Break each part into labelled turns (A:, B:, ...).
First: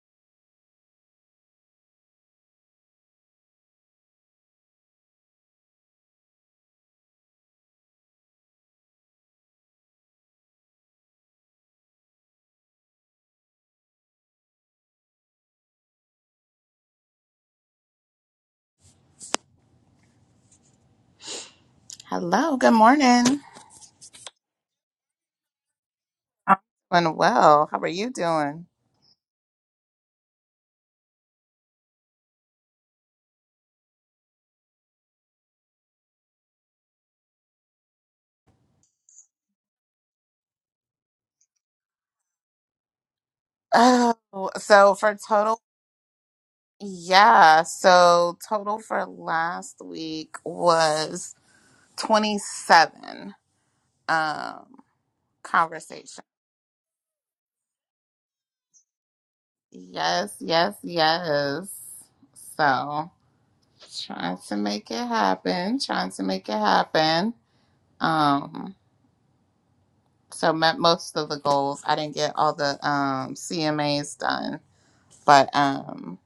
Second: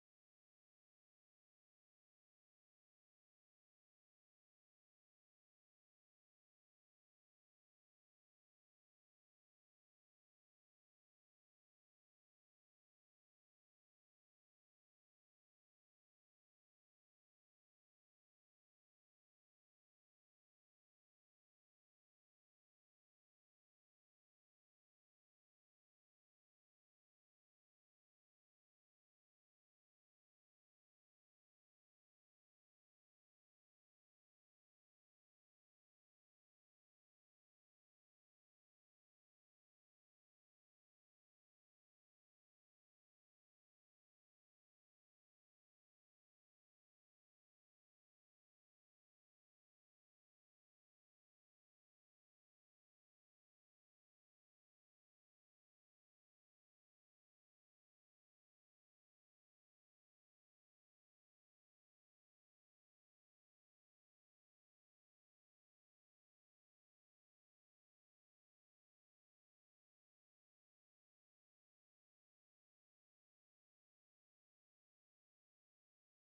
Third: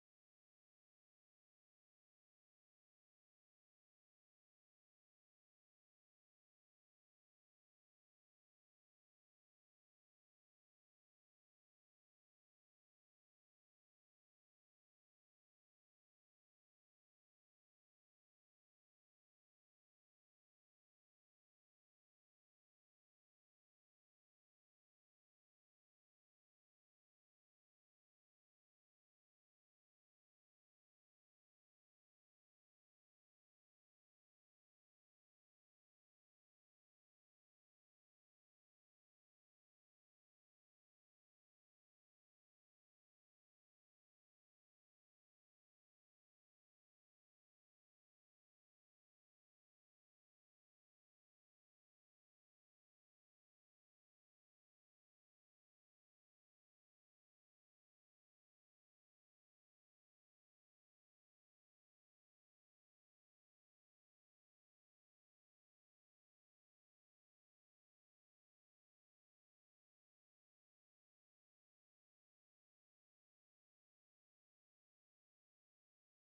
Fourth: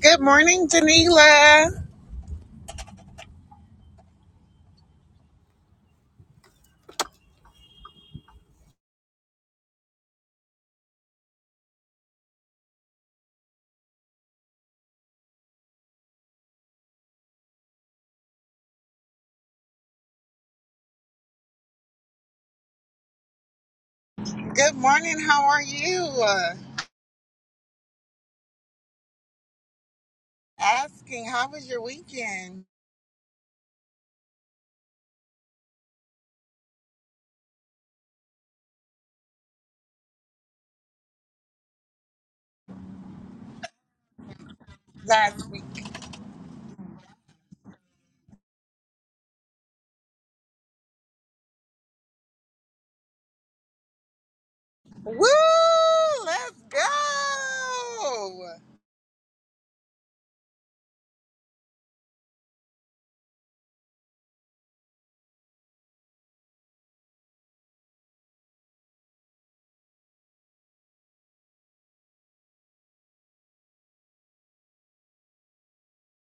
A: Good morning, Danila.
B: Hello, good morning.
A: Good morning. How are you? Uh,
B: Doing well. How are you doing?
A: Asking, how was your weekend
B: Oh, so for
A: last
B: total,
A: week?
B: yeah. So total for last week was 27 um
A: Woo!
B: conversation.
A: Let's go!
B: Yes, yes, yes. So trying to make it happen, trying to make it happen. Um so met most of the goals. I didn't get all the um CMAs done, but um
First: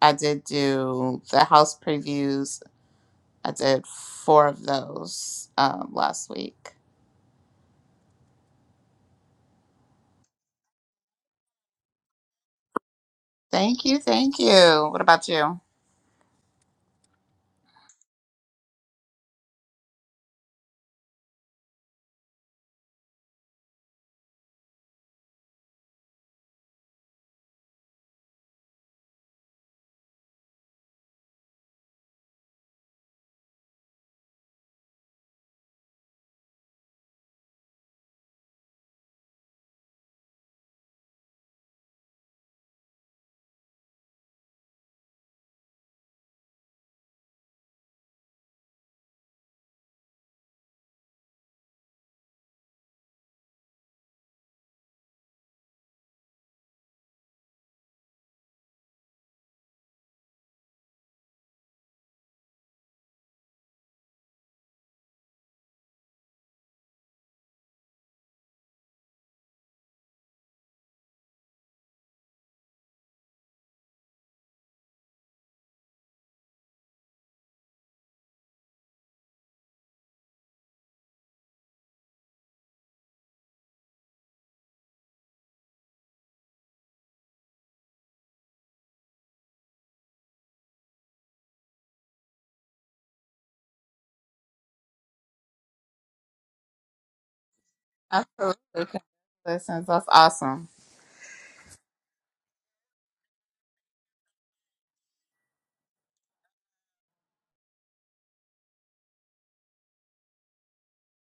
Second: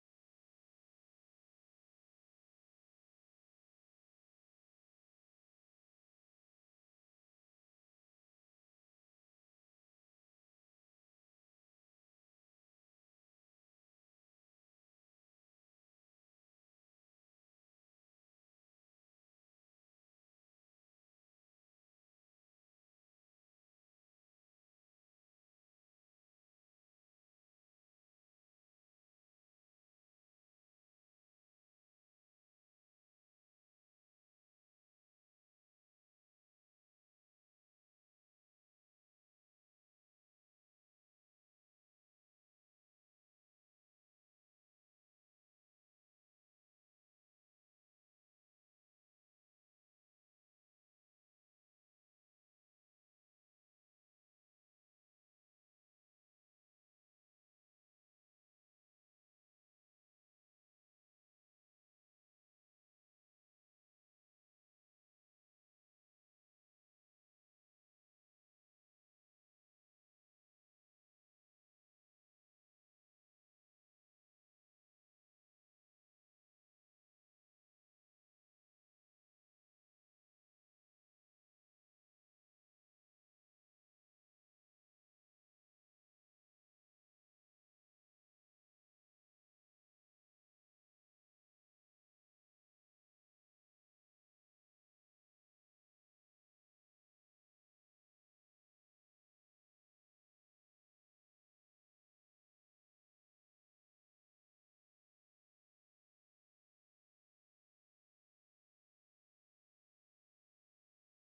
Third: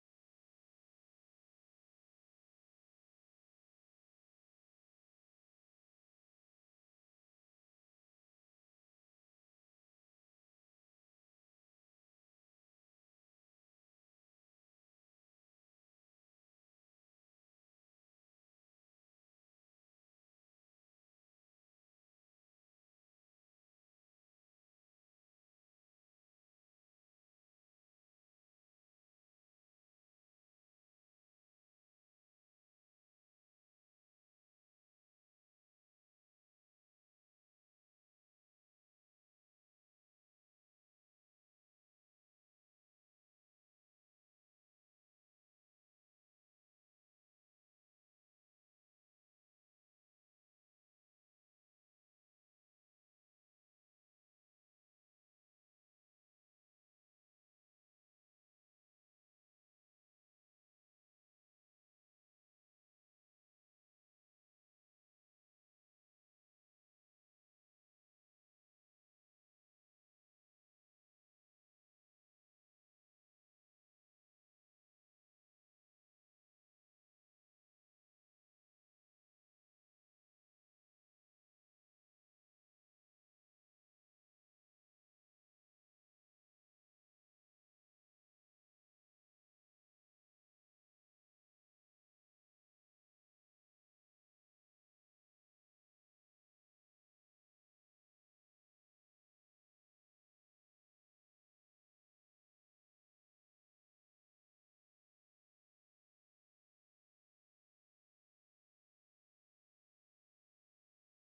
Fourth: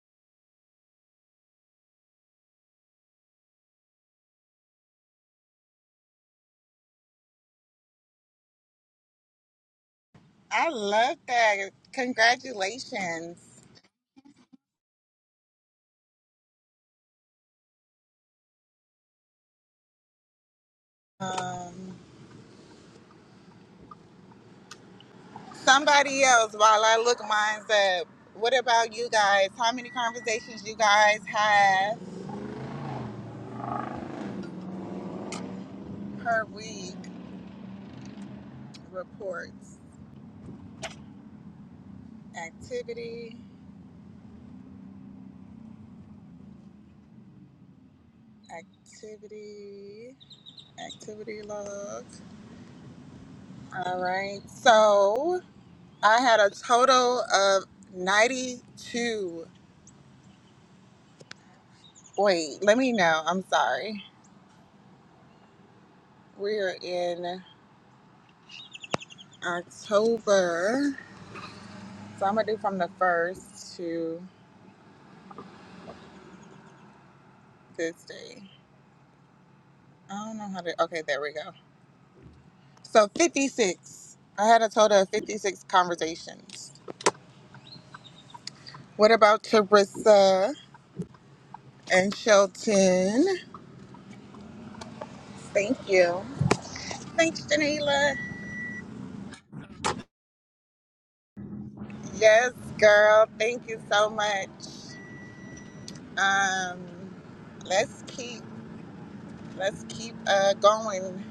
B: I did do the house previews. I did four of those um, last week.
A: I love that. Congratulations.
B: Thank you, thank you. What about you?
A: Um, somebody else, while I look mines up, what about you guys? How many conversations you guys have per week? Reports, activity, activity, activity log. All right. So I had a total of 92. Wait, let me know. I'm sorry. We're in October. So I'm going to do from the first to this day. I don't know how to. Okay, there we go. So 56. I had a total of 56 conversations. What about Teresa and Shelton? Thank you. Thanks, Janila.
B: Absolutely. Congratulations. That's awesome.
A: Yes, girl. Thank you so much. um, let's keep let's keep uh, going.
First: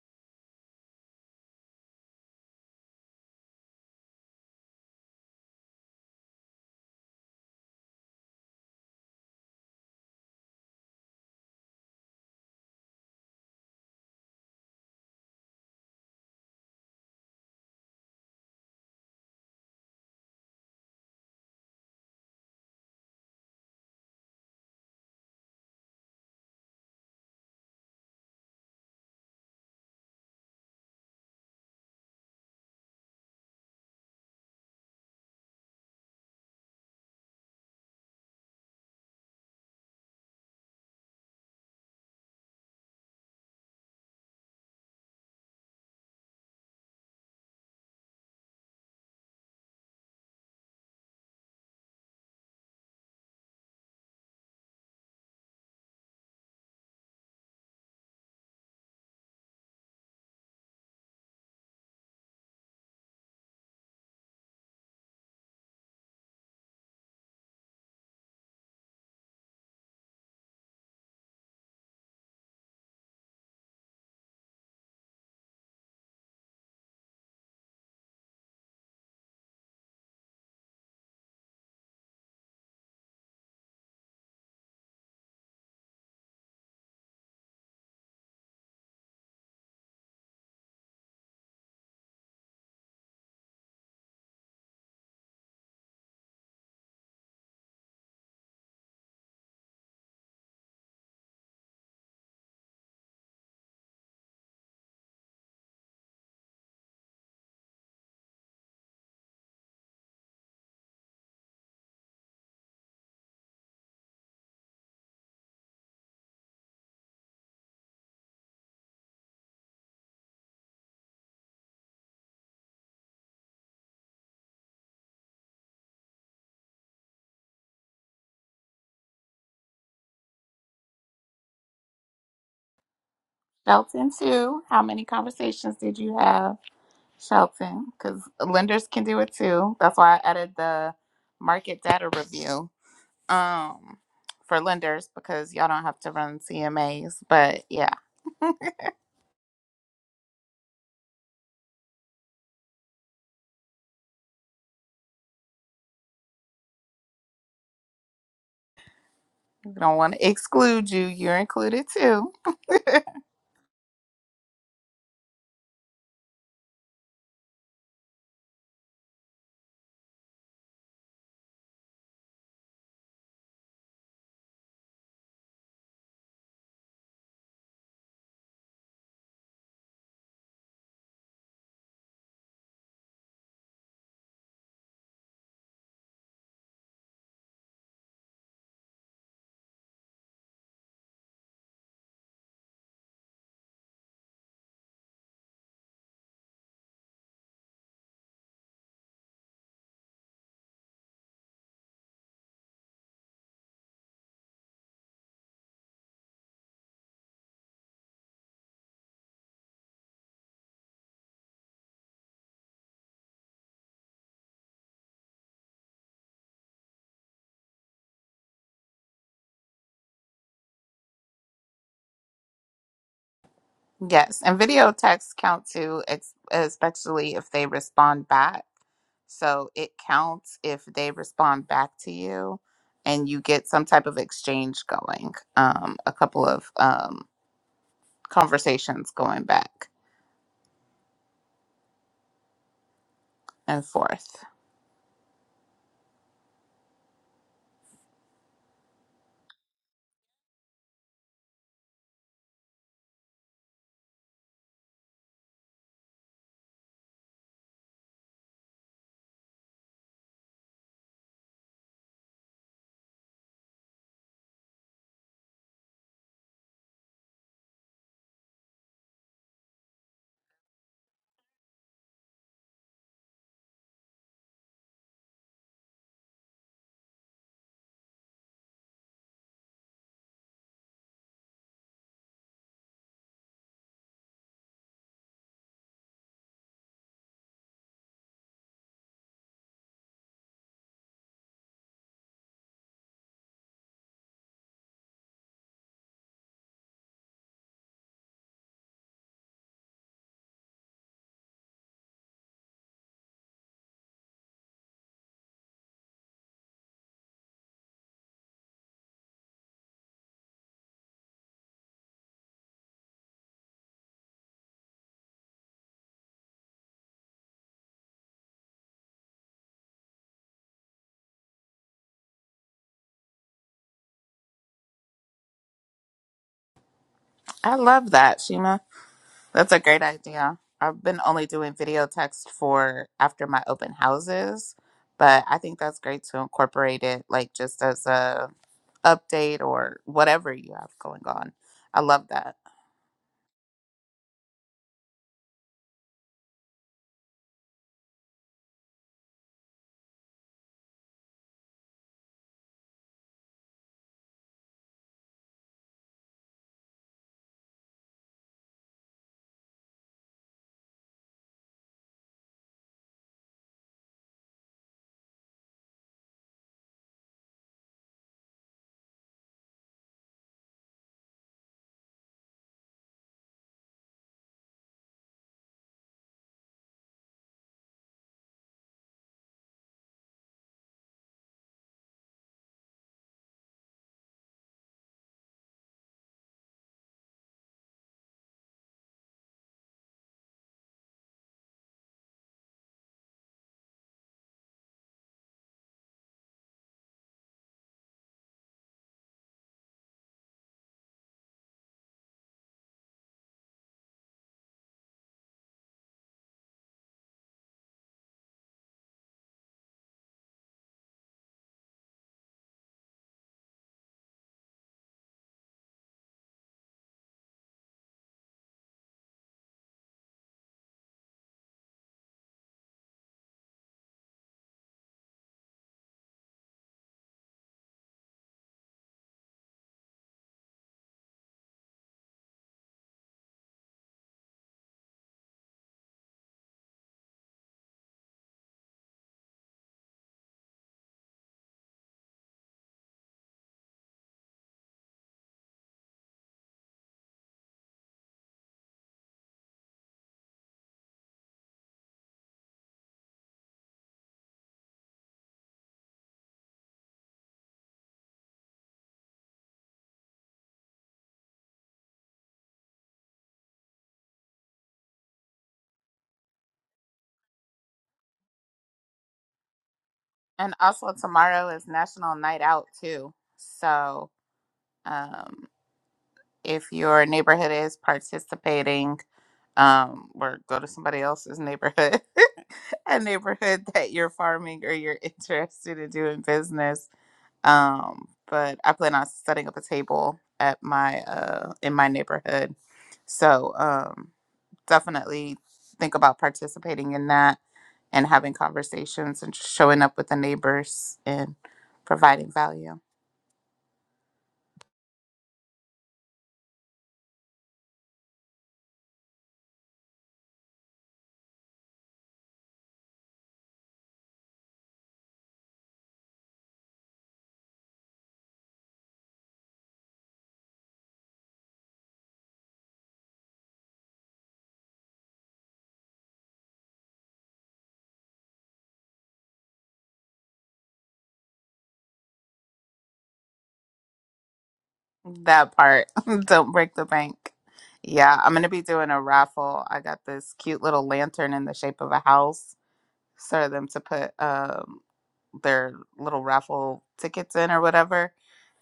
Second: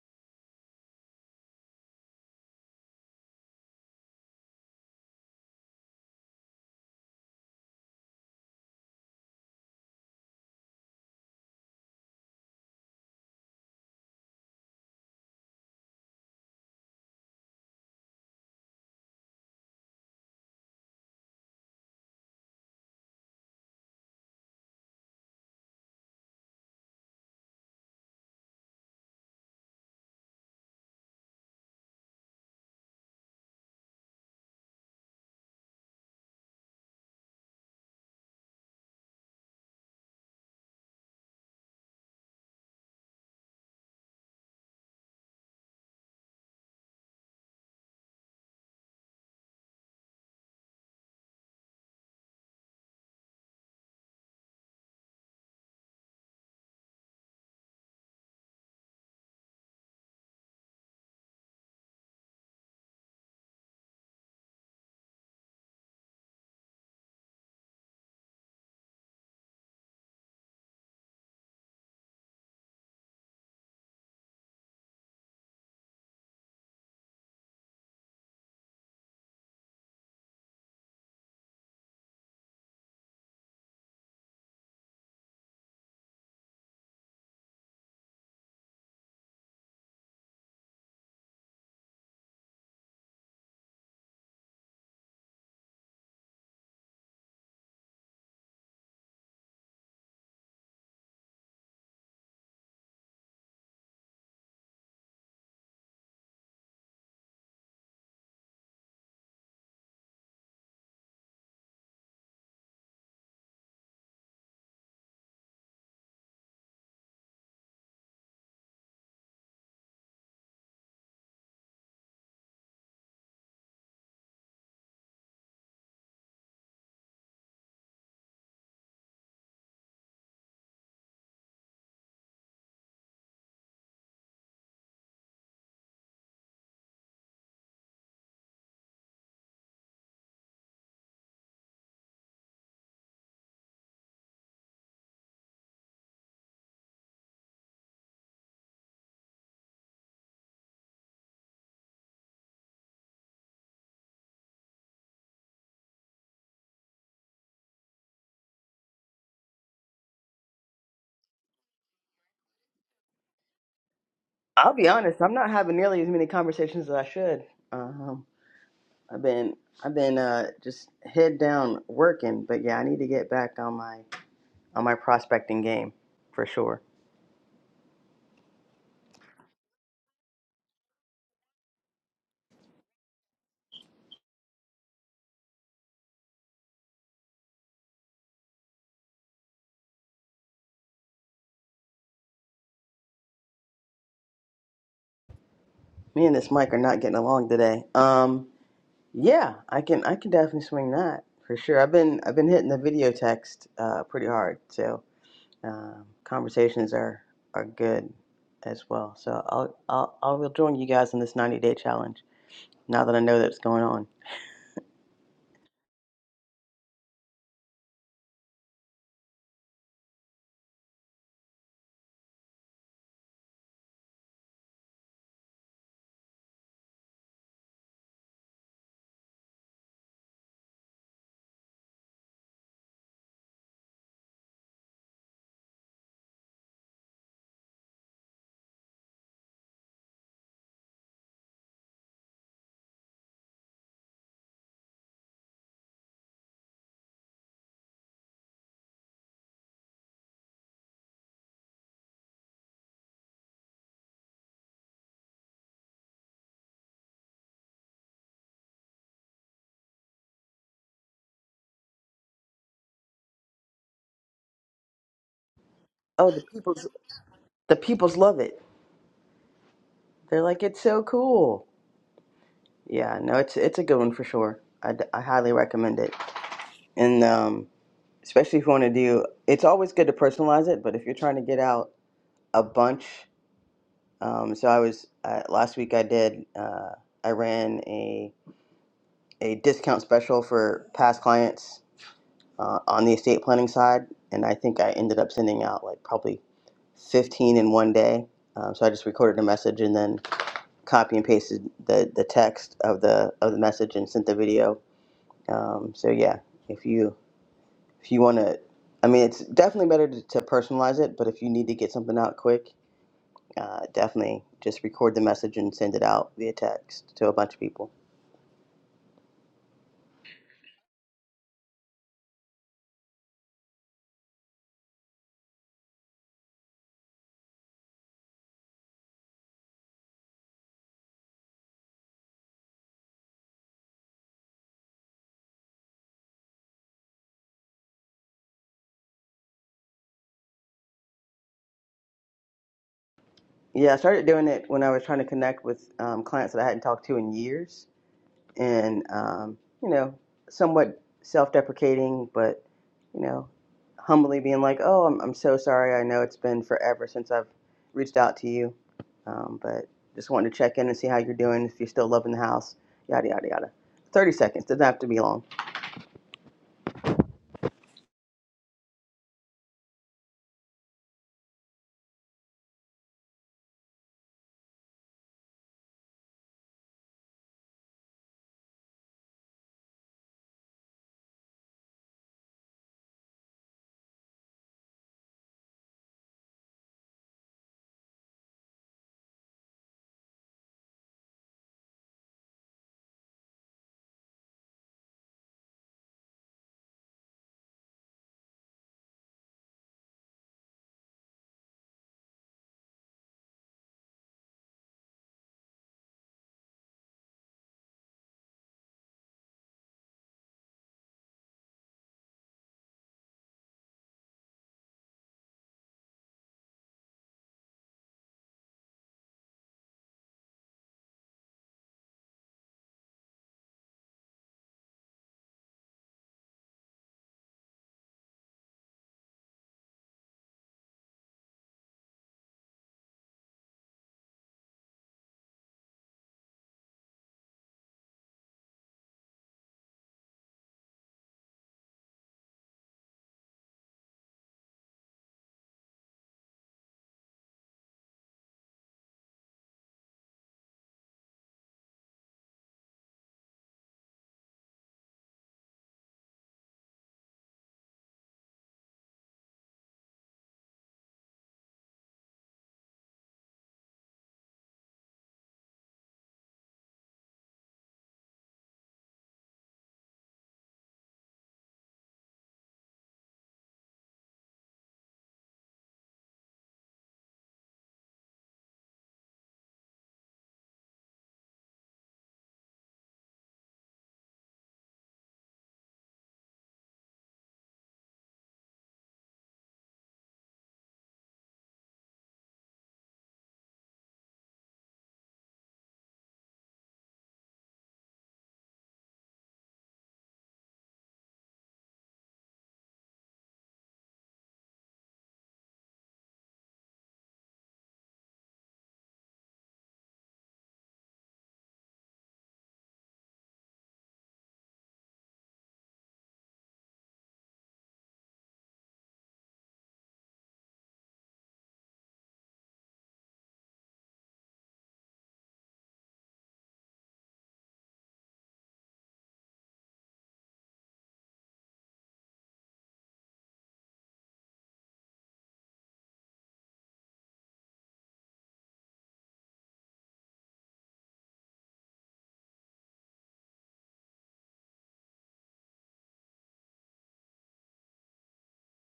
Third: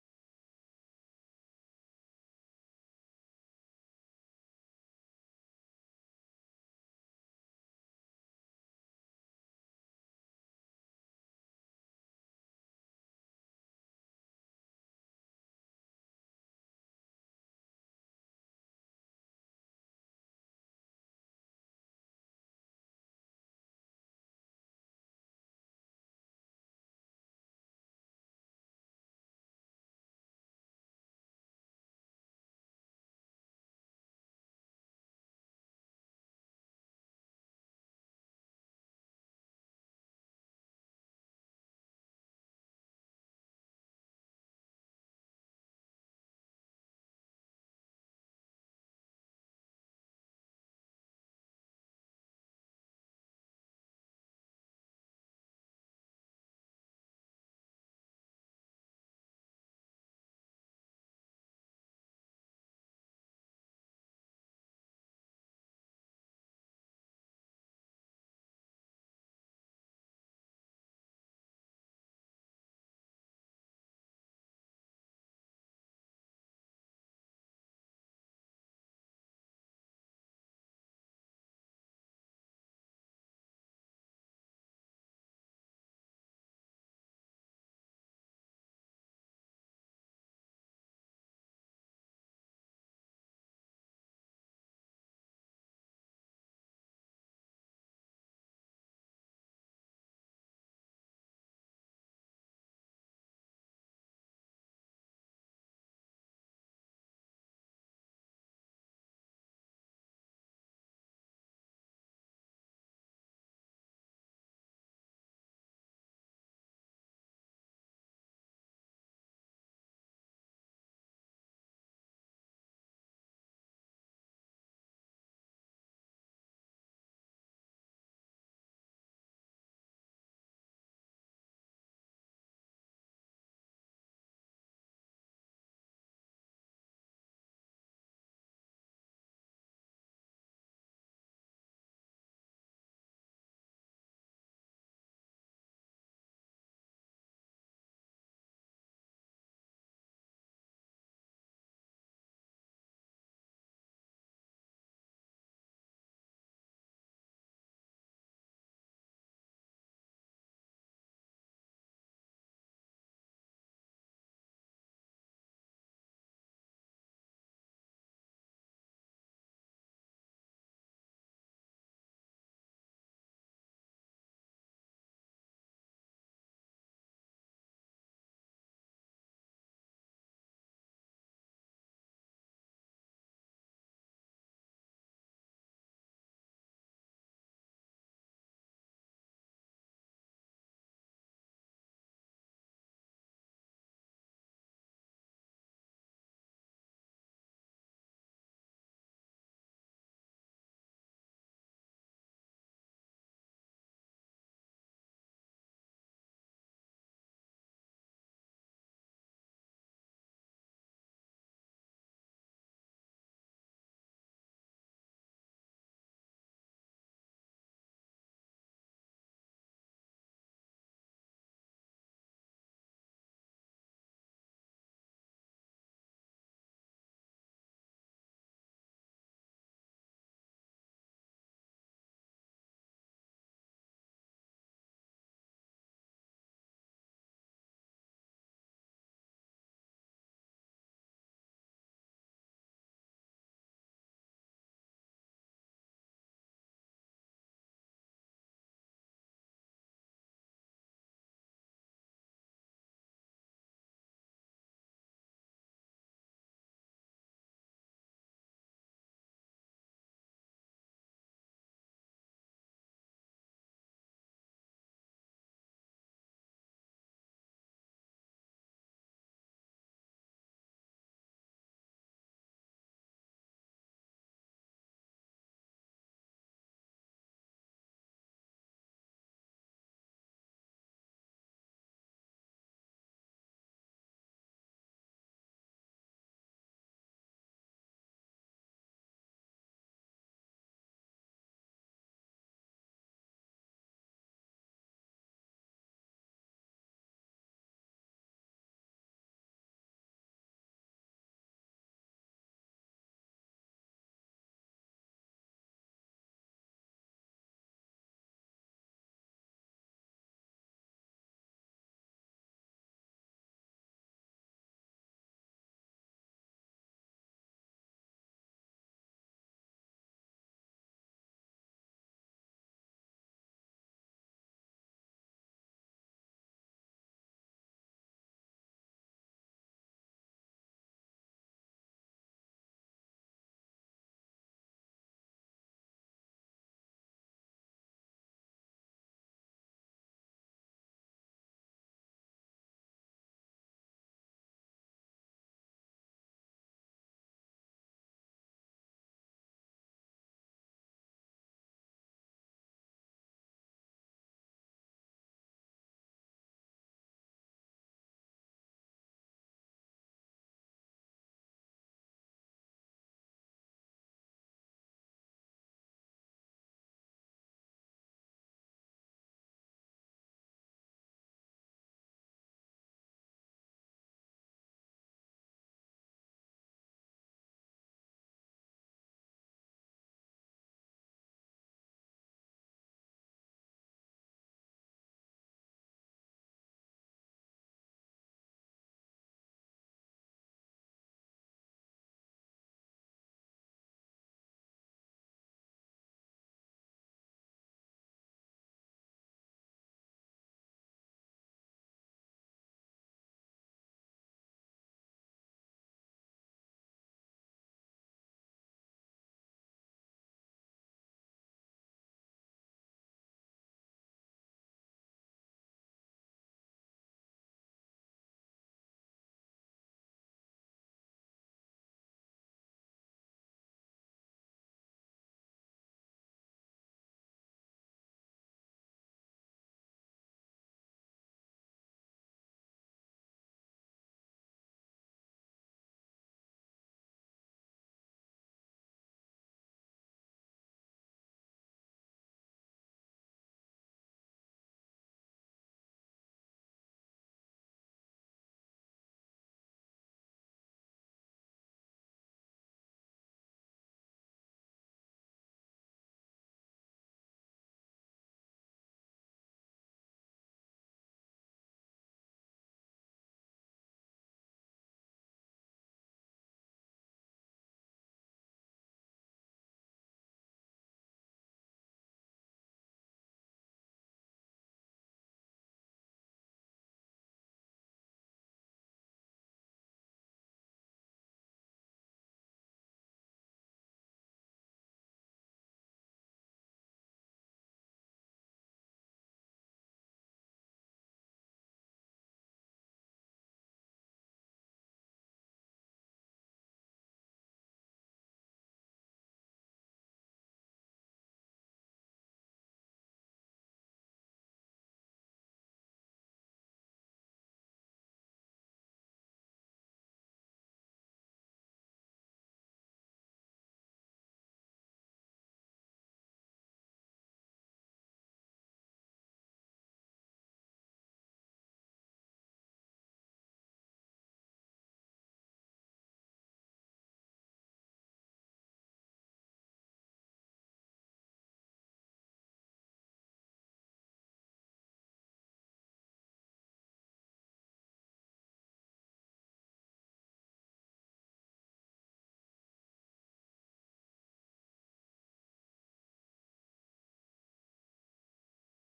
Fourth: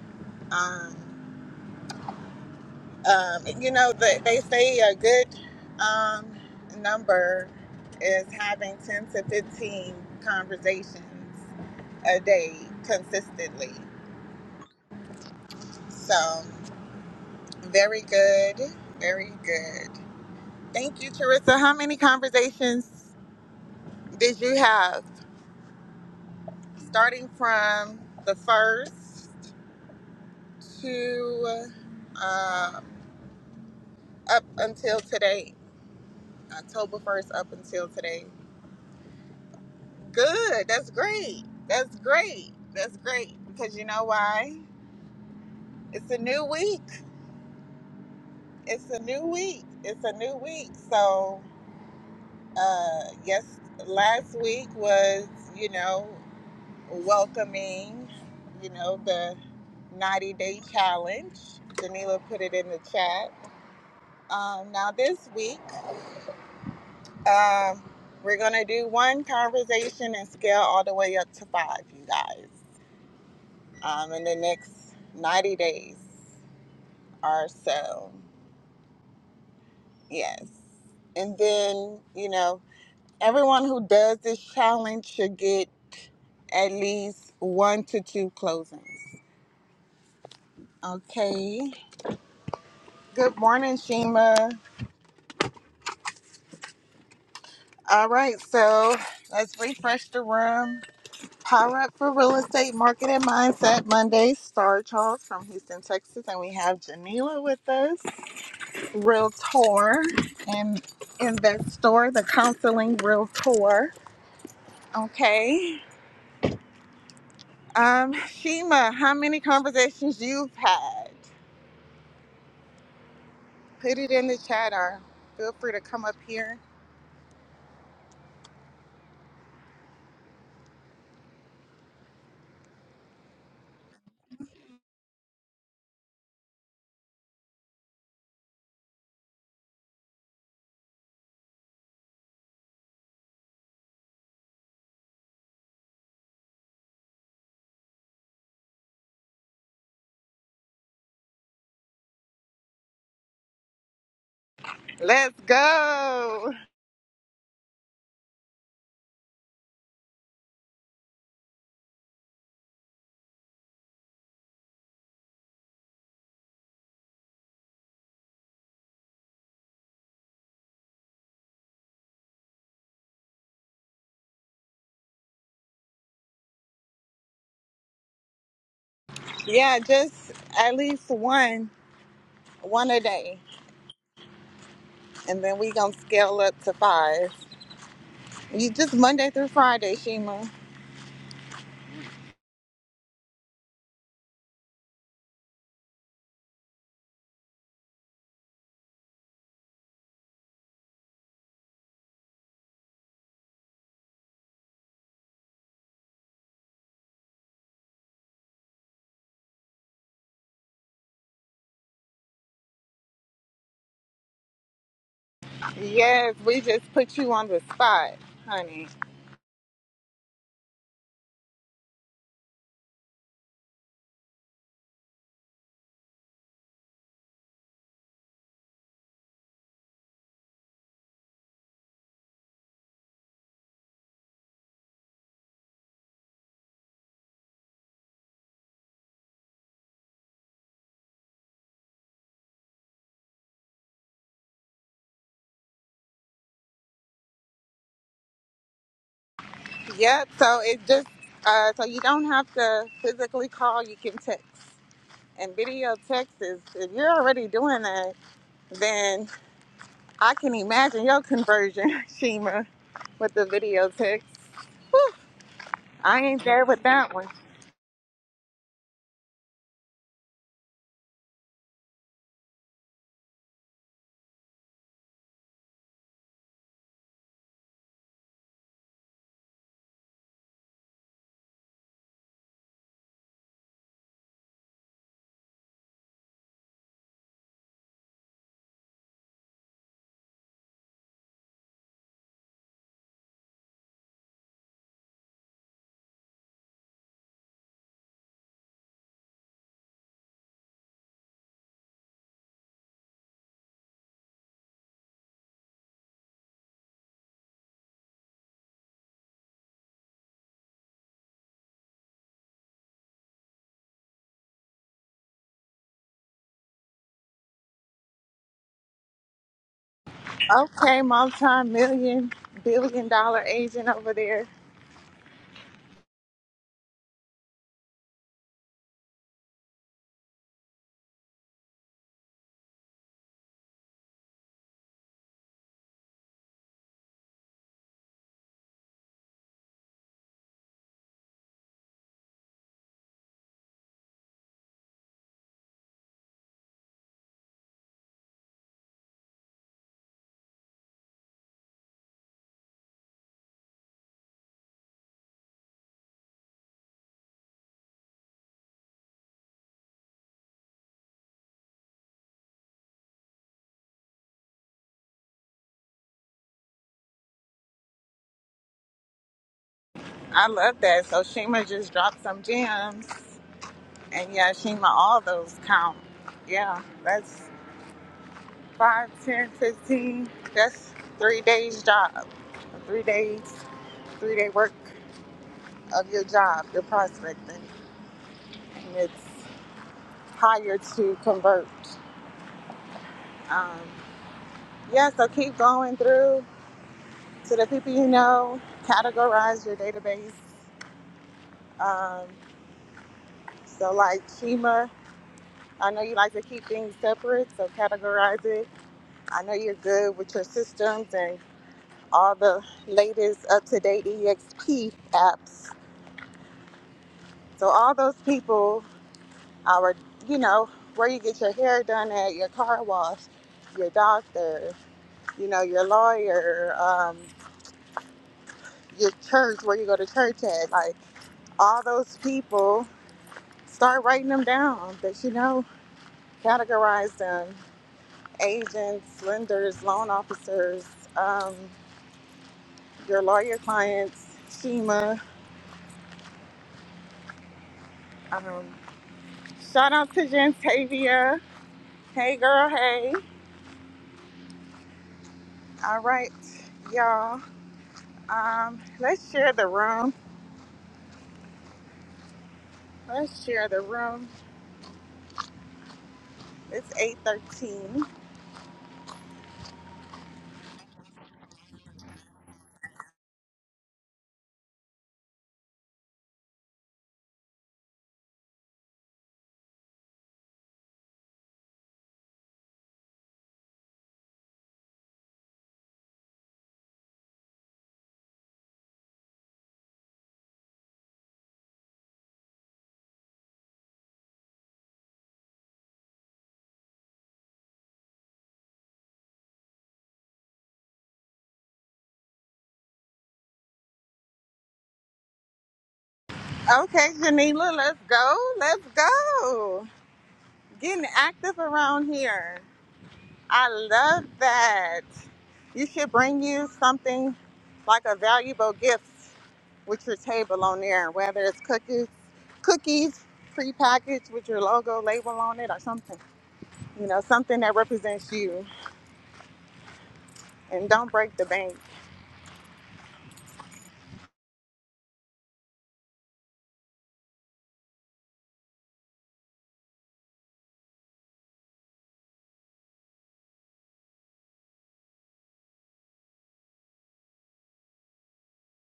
A: Um, um, you know that they say a good um, number is having ten to fifteen conversations a day consistently. So very good, very good. Thank you, Teresa. How many conversations did you have, starting from the first to? uh, up until today, October 1st up until today. Good. That's great. That's great. That's great. Because you know why? It's a new week. It's a new week. It's a new week. So, uh, yes, last week was, you know, welcoming, you know, the 90 day challenge. Danila put it in the chat. Um, now, this week, Um, we're gonna do one conversation and scale all the way up to five, you guys, um, in the next 90 days or so. Yes. And then, you know, everyone who does this challenge should get at least one to two closings. Okay. Good morning, Shima. All right, so let's refresh the room. Power Up for Real Estate Market and Mindset Monday, Star Charles from Houston, Texas, and we have Janila with us, Realtor and Investor, the Counseling Realtor. Okay. Um, Shima, how many conversations you've had? Put it in the chat or feel free to come up here.
B: Shelton, too. How many conversations did you have, Shelton? Because lenders can do it too. That's why I added the market data review um, for lenders because y'all don't have to run CMAs. But yeah,
A: Let's go.
B: we don't want to exclude you. You're included too.
C: I'll be honest. I'm not having nearly as many conversations as I should. Um, I've been I've been uh, just head down working, but yeah, I need to get back on my on my prospecting game for sure.
A: Yeah, just at least one, one a day. And then we gonna scale up to five. You just Monday through Friday, Shima.
C: Me and this Mike are not getting along today. Um, yeah, I can I can definitely swing that for sure. I've been I've been hitting the video text uh, pretty hard, so um, conversations are are good as well. So I'll I'll I'll join you guys in this 90 day challenge now that I know that's going on.
A: Yes, we just put you on the spot, honey.
B: Yes, and video texts count too, ex- especially if they respond back. So it counts if they respond back to you and you get some type of exchange going, um, a couple of um, conversations going back and forth.
A: Yep. So it just uh, so you don't have to physically call. You can text. And video text is if you're already doing that, then I can imagine your conversion, Shima, with the video text. Whew, I
C: Oh,
A: ain't
C: the
A: there
C: people.
A: with that one.
C: The peoples love it. They're like, it's so cool. Yeah, no, it's it's a good one for sure. I, d- I highly recommend it. And um, especially if you want to do, it's always good to personalize it. But if you're trying to get out a bunch, um, so I was uh, last week. I did. Uh, I ran a a discount special for past clients uh, on the estate planning side, and I think I ended up sending out like probably 15 in one day. Um, so I just recorded a message and then copy and pasted the, the text of the of the message and sent the video. Um, so yeah, if you if you want to, I mean, it's definitely better to, to personalize it. But if you need to get something out quick, uh, definitely just record the message and send it out via text to a bunch of people.
A: Okay, multi-million billion dollar agent over there.
B: I love that, Shima. That's a great idea. I've been only doing video text for after my open houses, but I think that's great to incorporate it like just as a update or whatever you have going on. I love that.
C: Yeah, I started doing it when I was trying to connect with um, clients that I hadn't talked to in years and um, you know, somewhat self-deprecating, but you know, humbly being like, "Oh, I'm, I'm so sorry. I know it's been forever since I've reached out to you, um, but just wanted to check in and see how you're doing. If you're still loving the house, yada yada yada." Thirty seconds doesn't have to be long.
A: I love that. So Shima just dropped some gems. and Yashima, all those count. Yeah, that's 5, 10, 15. That's three days job. Three days, three day work of your job, your prospecting. And it's higher to convert. Um, yeah, so keep going through to the people you know, categorize your database. Um, so like Shima, I know you like to keep things separate, so categorize it. I know you're good with your systems and all the latest up to date EXP apps. So, all those people are, you know, where you get your hair done at, your car wash, your doctor, you know, your lawyer, um, your church, where you go to church at. Like, all those people, start writing them down that you know, categorize them. Agents, lenders, loan officers, um, your lawyer clients, Shima. Um, shout out to Jantavia Hey, girl. Hey. All right, y'all. Um, let's share the room. Let's share the room. It's eight thirteen.
B: And also tomorrow is National Night Out too. So um, if your neighborhood is participating, um, or go to somebody else's neighborhood, a neighborhood that you're farming or you're interested in doing business. Um, but I plan on setting up a table at my uh in my neighborhood. So um, definitely think about participating in that and having conversations and showing up with the neighbors and providing value.
A: Okay, Janila, let's go. Let's go. Getting active around here. I love that. You should bring you something like a valuable gift with your table on there, whether it's cookies, cookies prepackaged with your logo label on it or something. You know, something that represents you. And don't break the bank.
B: That part, don't break the bank. Yeah, I'm going to be doing a raffle. I got this cute little lantern in the shape of a house for them to put um, their little raffle tickets in or whatever.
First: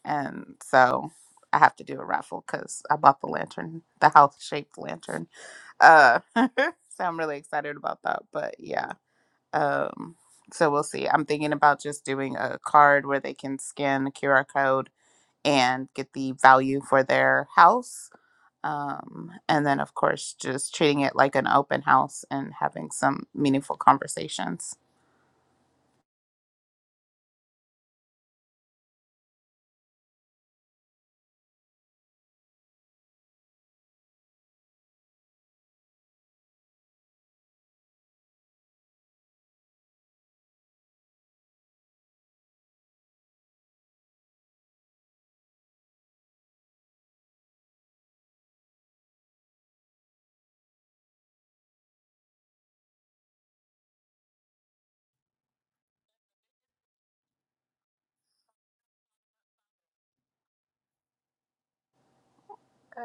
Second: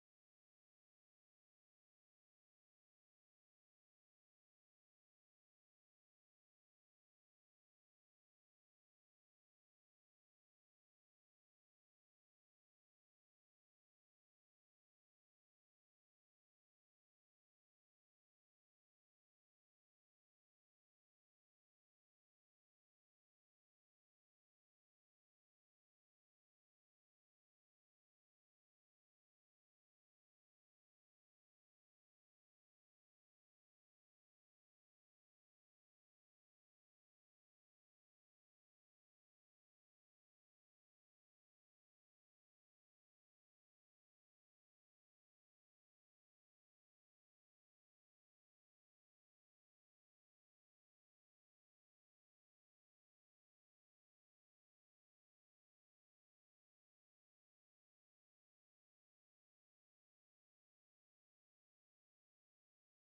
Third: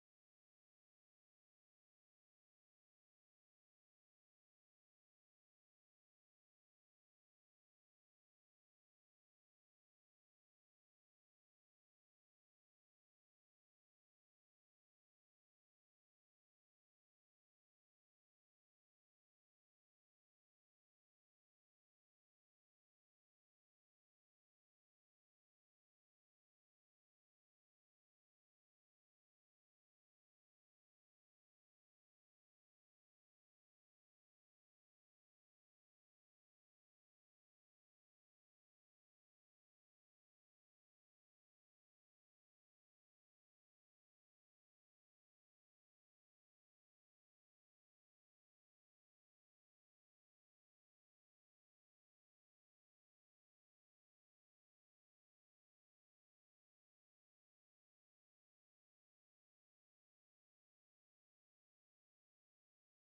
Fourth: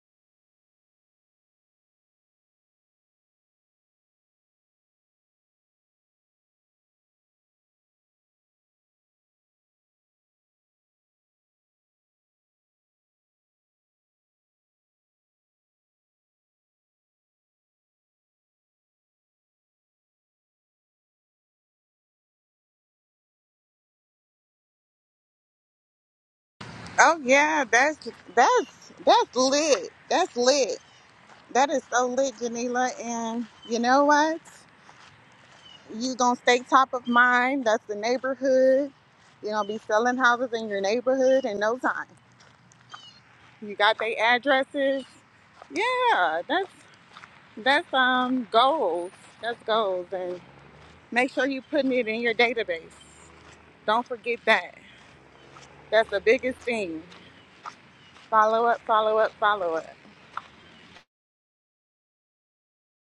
B: and so I have to do a raffle because I bought the lantern, the house shaped lantern. Uh, so I'm really excited about that. But yeah, um, so we'll see. I'm thinking about just doing a card where they can scan the QR code and get the value for their house. Um, and then of course just treating it like an open house and having some meaningful conversations.
A: Oh yeah, that's that's that's lit. That's lit. That is so lit, Janila. And you know what? You gonna stay top of mind. That's the neighborhood. You gonna be selling houses in your neighborhood in no time. You got their addresses. Yeah, that's that's um goals. That's goals. And make sure you putting it in your database. Don't forget that. That's the biggest thing. Follow up, follow up, follow up.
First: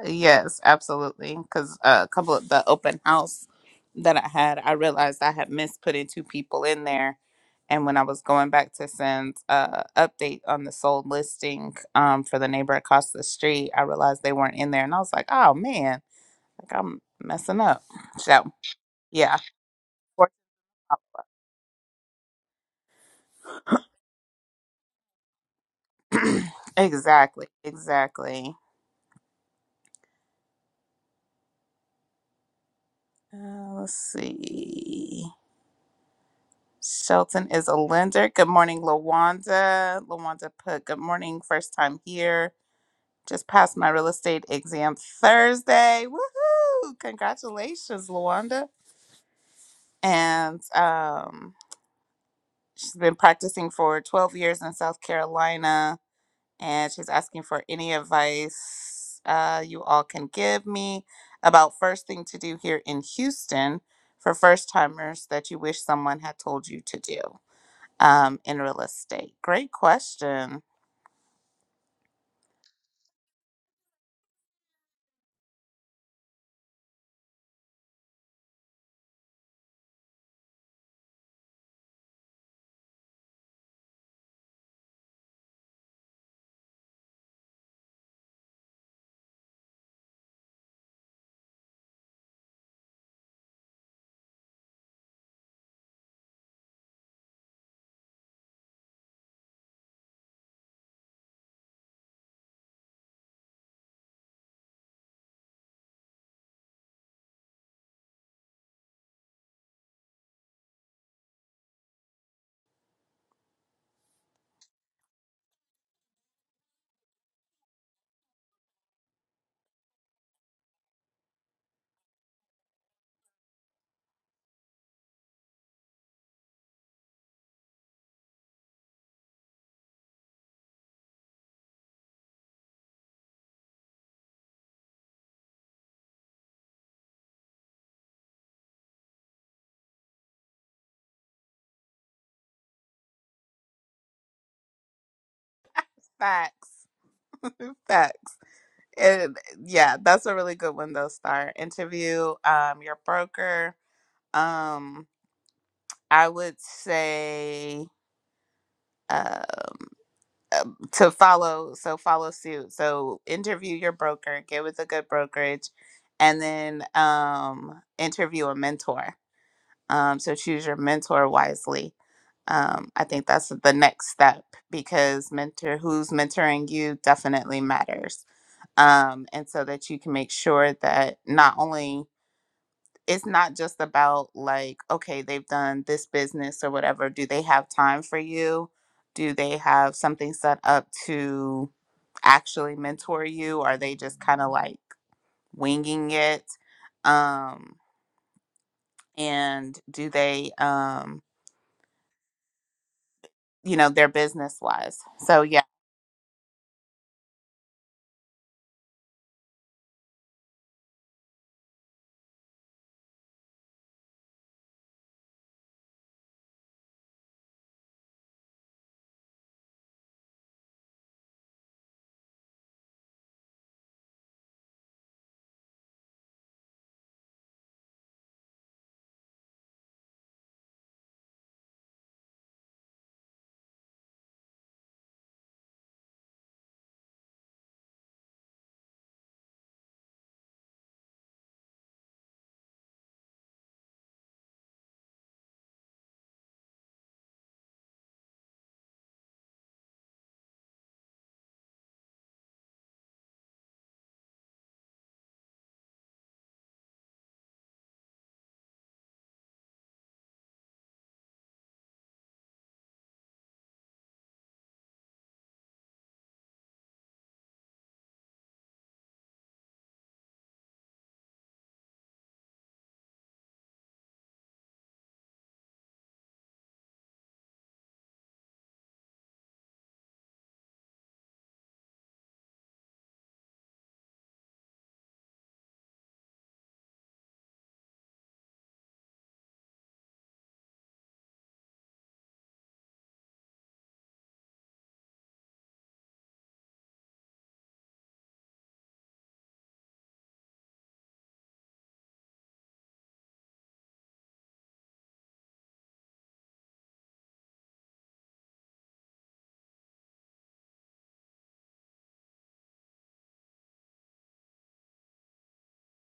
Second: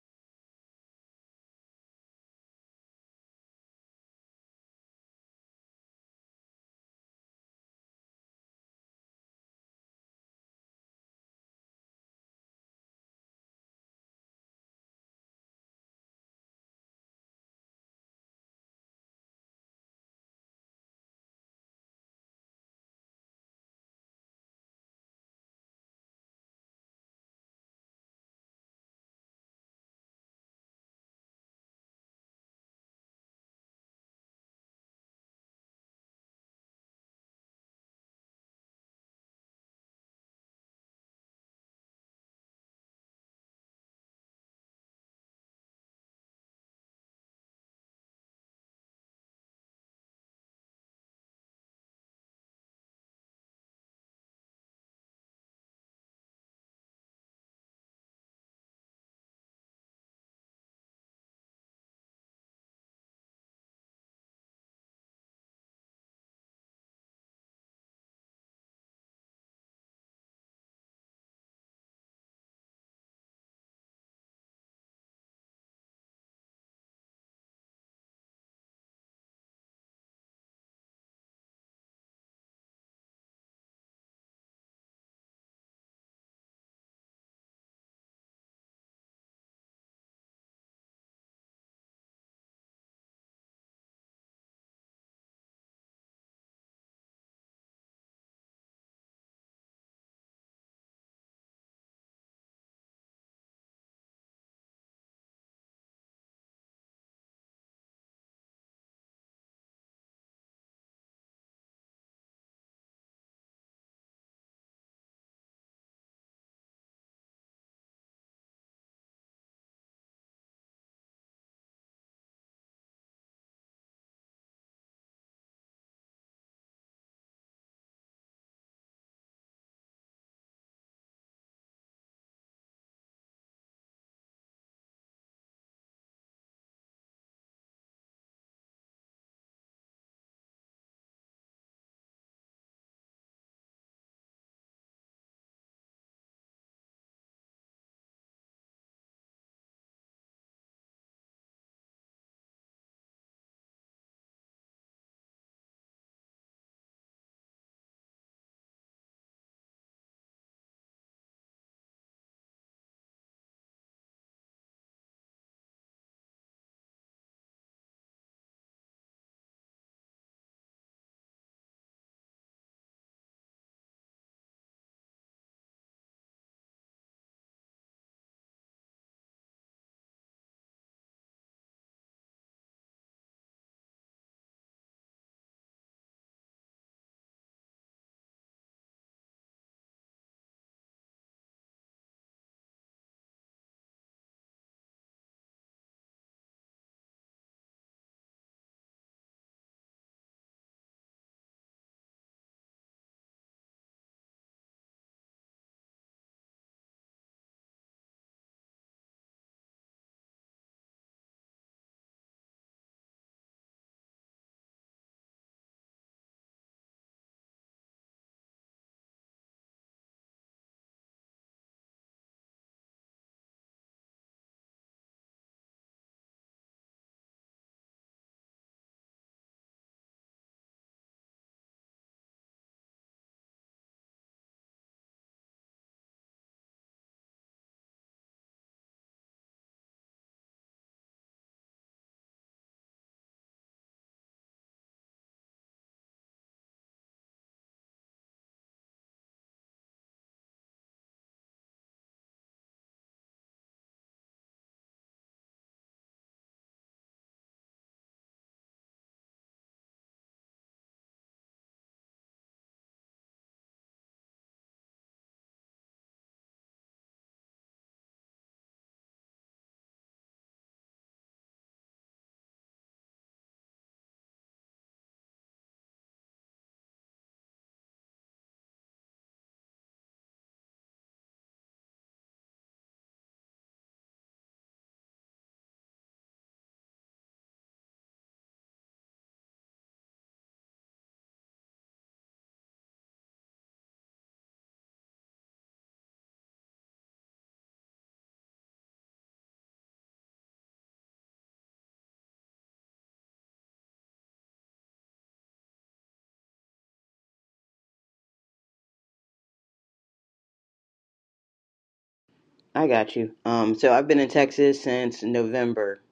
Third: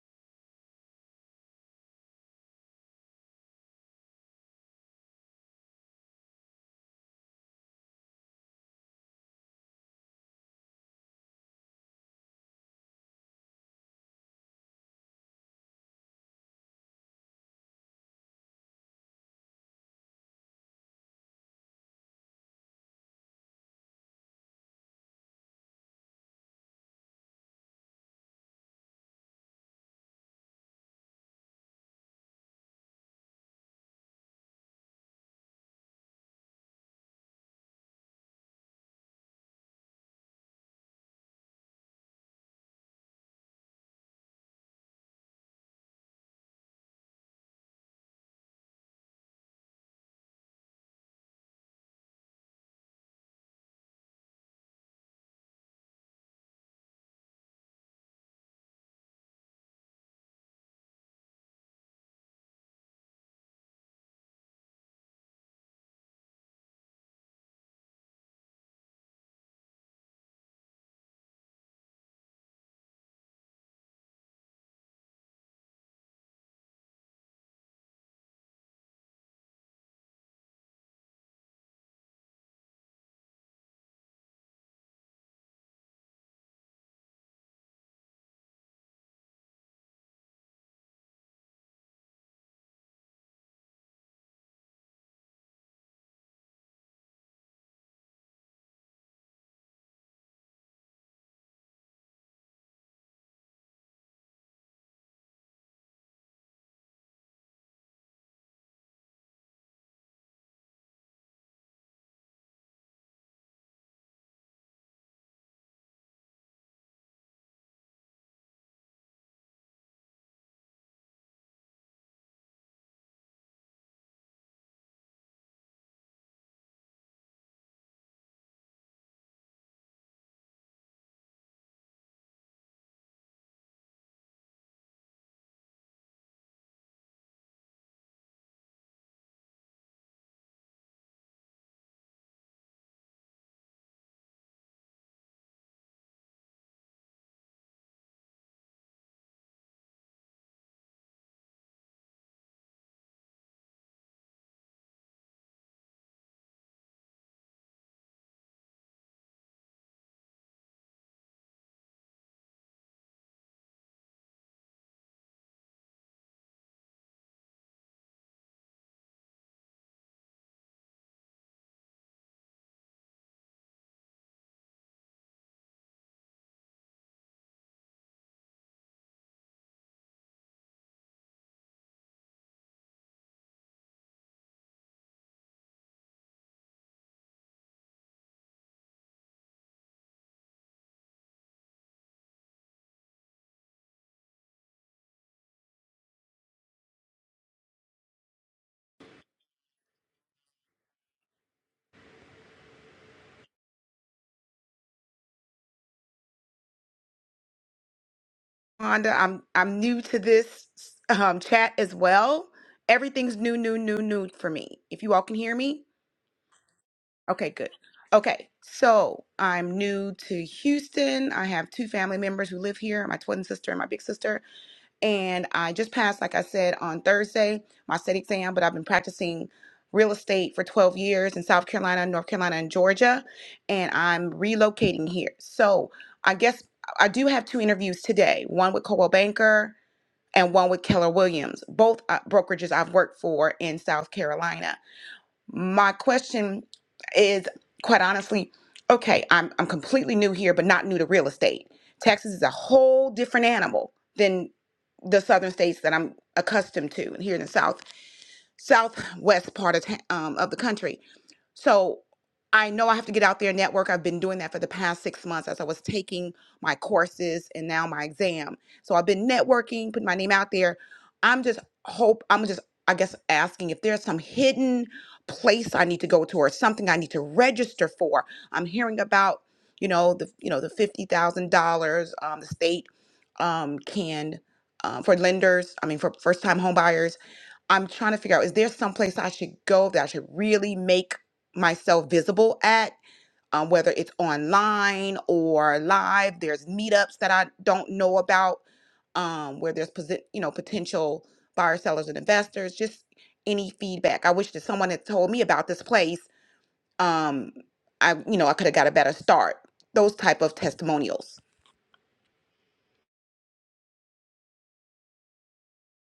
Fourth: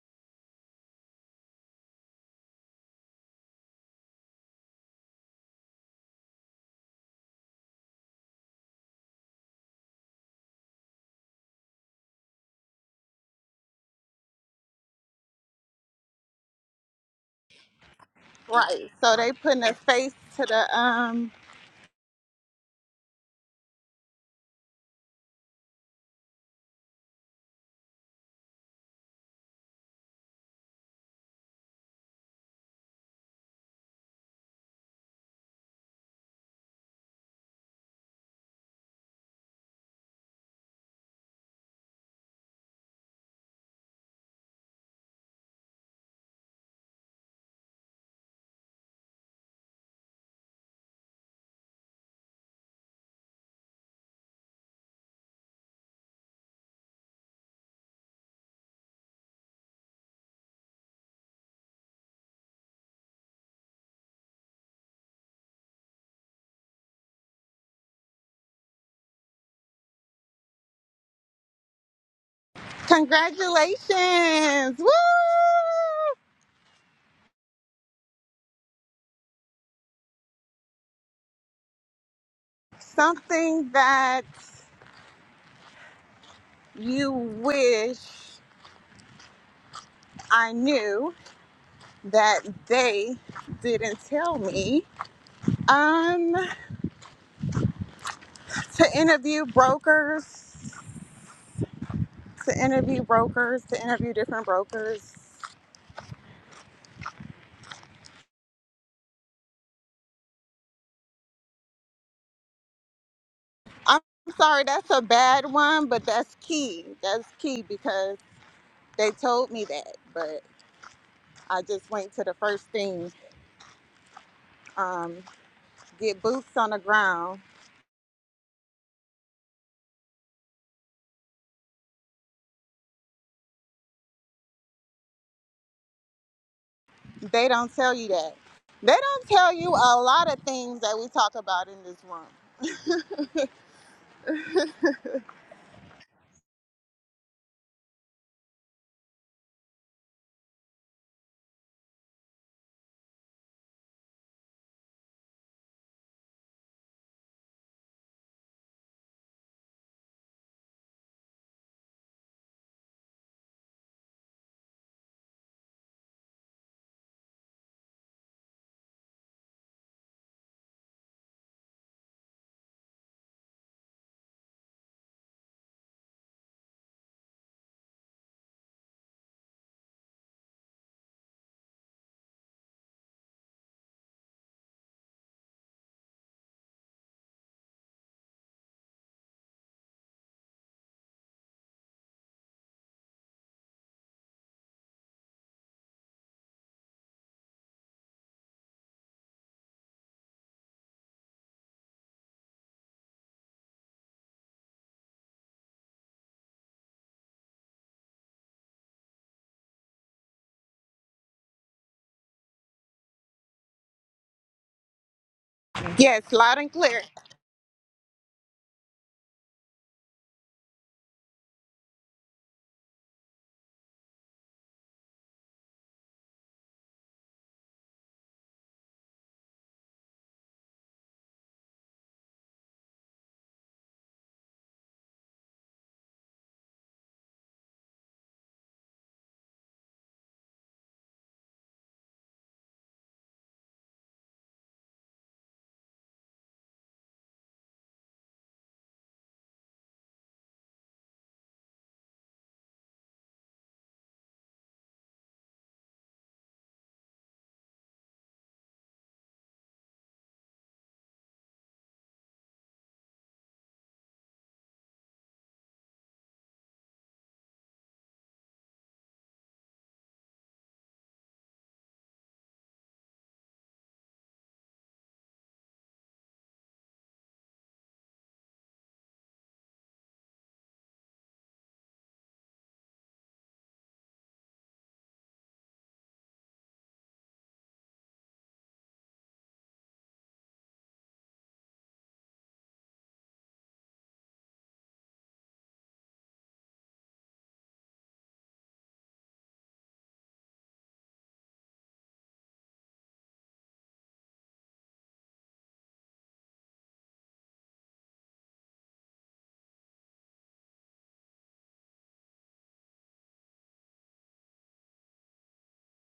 B: Yes, absolutely. Because a couple of the open house that I had, I realized I had missed putting two people in there. And when I was going back to send a update on the sold listing um, for the neighbor across the street, I realized they weren't in there, and I was like, "Oh man, like I'm messing up." So
A: Right. So they
B: yeah,
A: putting a face
B: worked
A: to the
B: out.
A: um
B: exactly, exactly. Uh, let's see. Shelton is a lender. Good morning, Lawanda. Lawanda put good morning, first time here. Just passed my real estate exam Thursday. Woohoo! Congratulations, Lawanda. And um, she's been practicing for 12 years in South Carolina, and she's asking for any advice uh, you all can give me about first thing to do here in Houston for first timers that you wish someone had told you to do. um, in real estate? Great question.
A: congratulations. Woo! Something that you wish I knew that they didn't tell me. Um to interview brokers, to interview brokers, to interview different brokers. I'm sorry, that's a bad one, but that's key. That's key because they told me that. but. I just went to the first thing. Um, get boots on the ground. They don't tell you that. They don't tell you a lot of things that we talk about in this room.
B: Facts. Facts. And yeah, that's a really good one though, Star. Interview um, your broker. Um, I would say um, um, to follow, so follow suit. So interview your broker, get with a good brokerage, and then um, interview a mentor. Um, so choose your mentor wisely um, I think that's the next step because mentor who's mentoring you definitely matters. Um, and so that you can make sure that not only it's not just about like, okay, they've done this business or whatever. Do they have time for you? Do they have something set up to actually mentor you? Are they just kind of like winging it? Um, and do they, um, you know, their business wise? So,
D: Wanda. I'm I'm new to this um, chat as well. Everything's new, new, new, new for me. If you all can hear me,
A: Yes, loud and clear.
D: okay, good. Okay, so I'm new to Houston. I have two family members who live here, my twin sister and my big sister. And I just passed, like I said, on Thursday, my state exam, but I've been practicing real estate for 12 years in South Carolina, North Carolina, and Georgia. And I'm relocating here. So I guess I do have two interviews today, one with Coldwell Banker and one with Keller Williams, both uh, brokerages I've worked for in South Carolina. My question is quite honestly okay, I'm, I'm completely new here, but not new to real estate. Texas is a whole different animal than the southern states that I'm accustomed to and here in the south southwest part of ta- um, of the country so I know I have to get out there and network. I've been doing that for the past six months as I was taking my courses and now my exam. So I've been networking, putting my name out there. I'm just hope I'm just I guess asking if there's some hidden place I need to go to or something I need to register for. I'm hearing about you know the you know the fifty thousand dollars um, the state um, can um, for lenders. I mean for first time homebuyers I'm trying to figure out is there some place I should go that I should really make myself visible at, um, whether it's online or live. There's meetups that I don't know about um, where there's posi- you know potential buyers, sellers, and investors. Just any feedback. I wish that someone had told me about this place. Um, I you know I could have got a better start. Those type of testimonials.
C: I got you. Um, so I've been in Texas since November,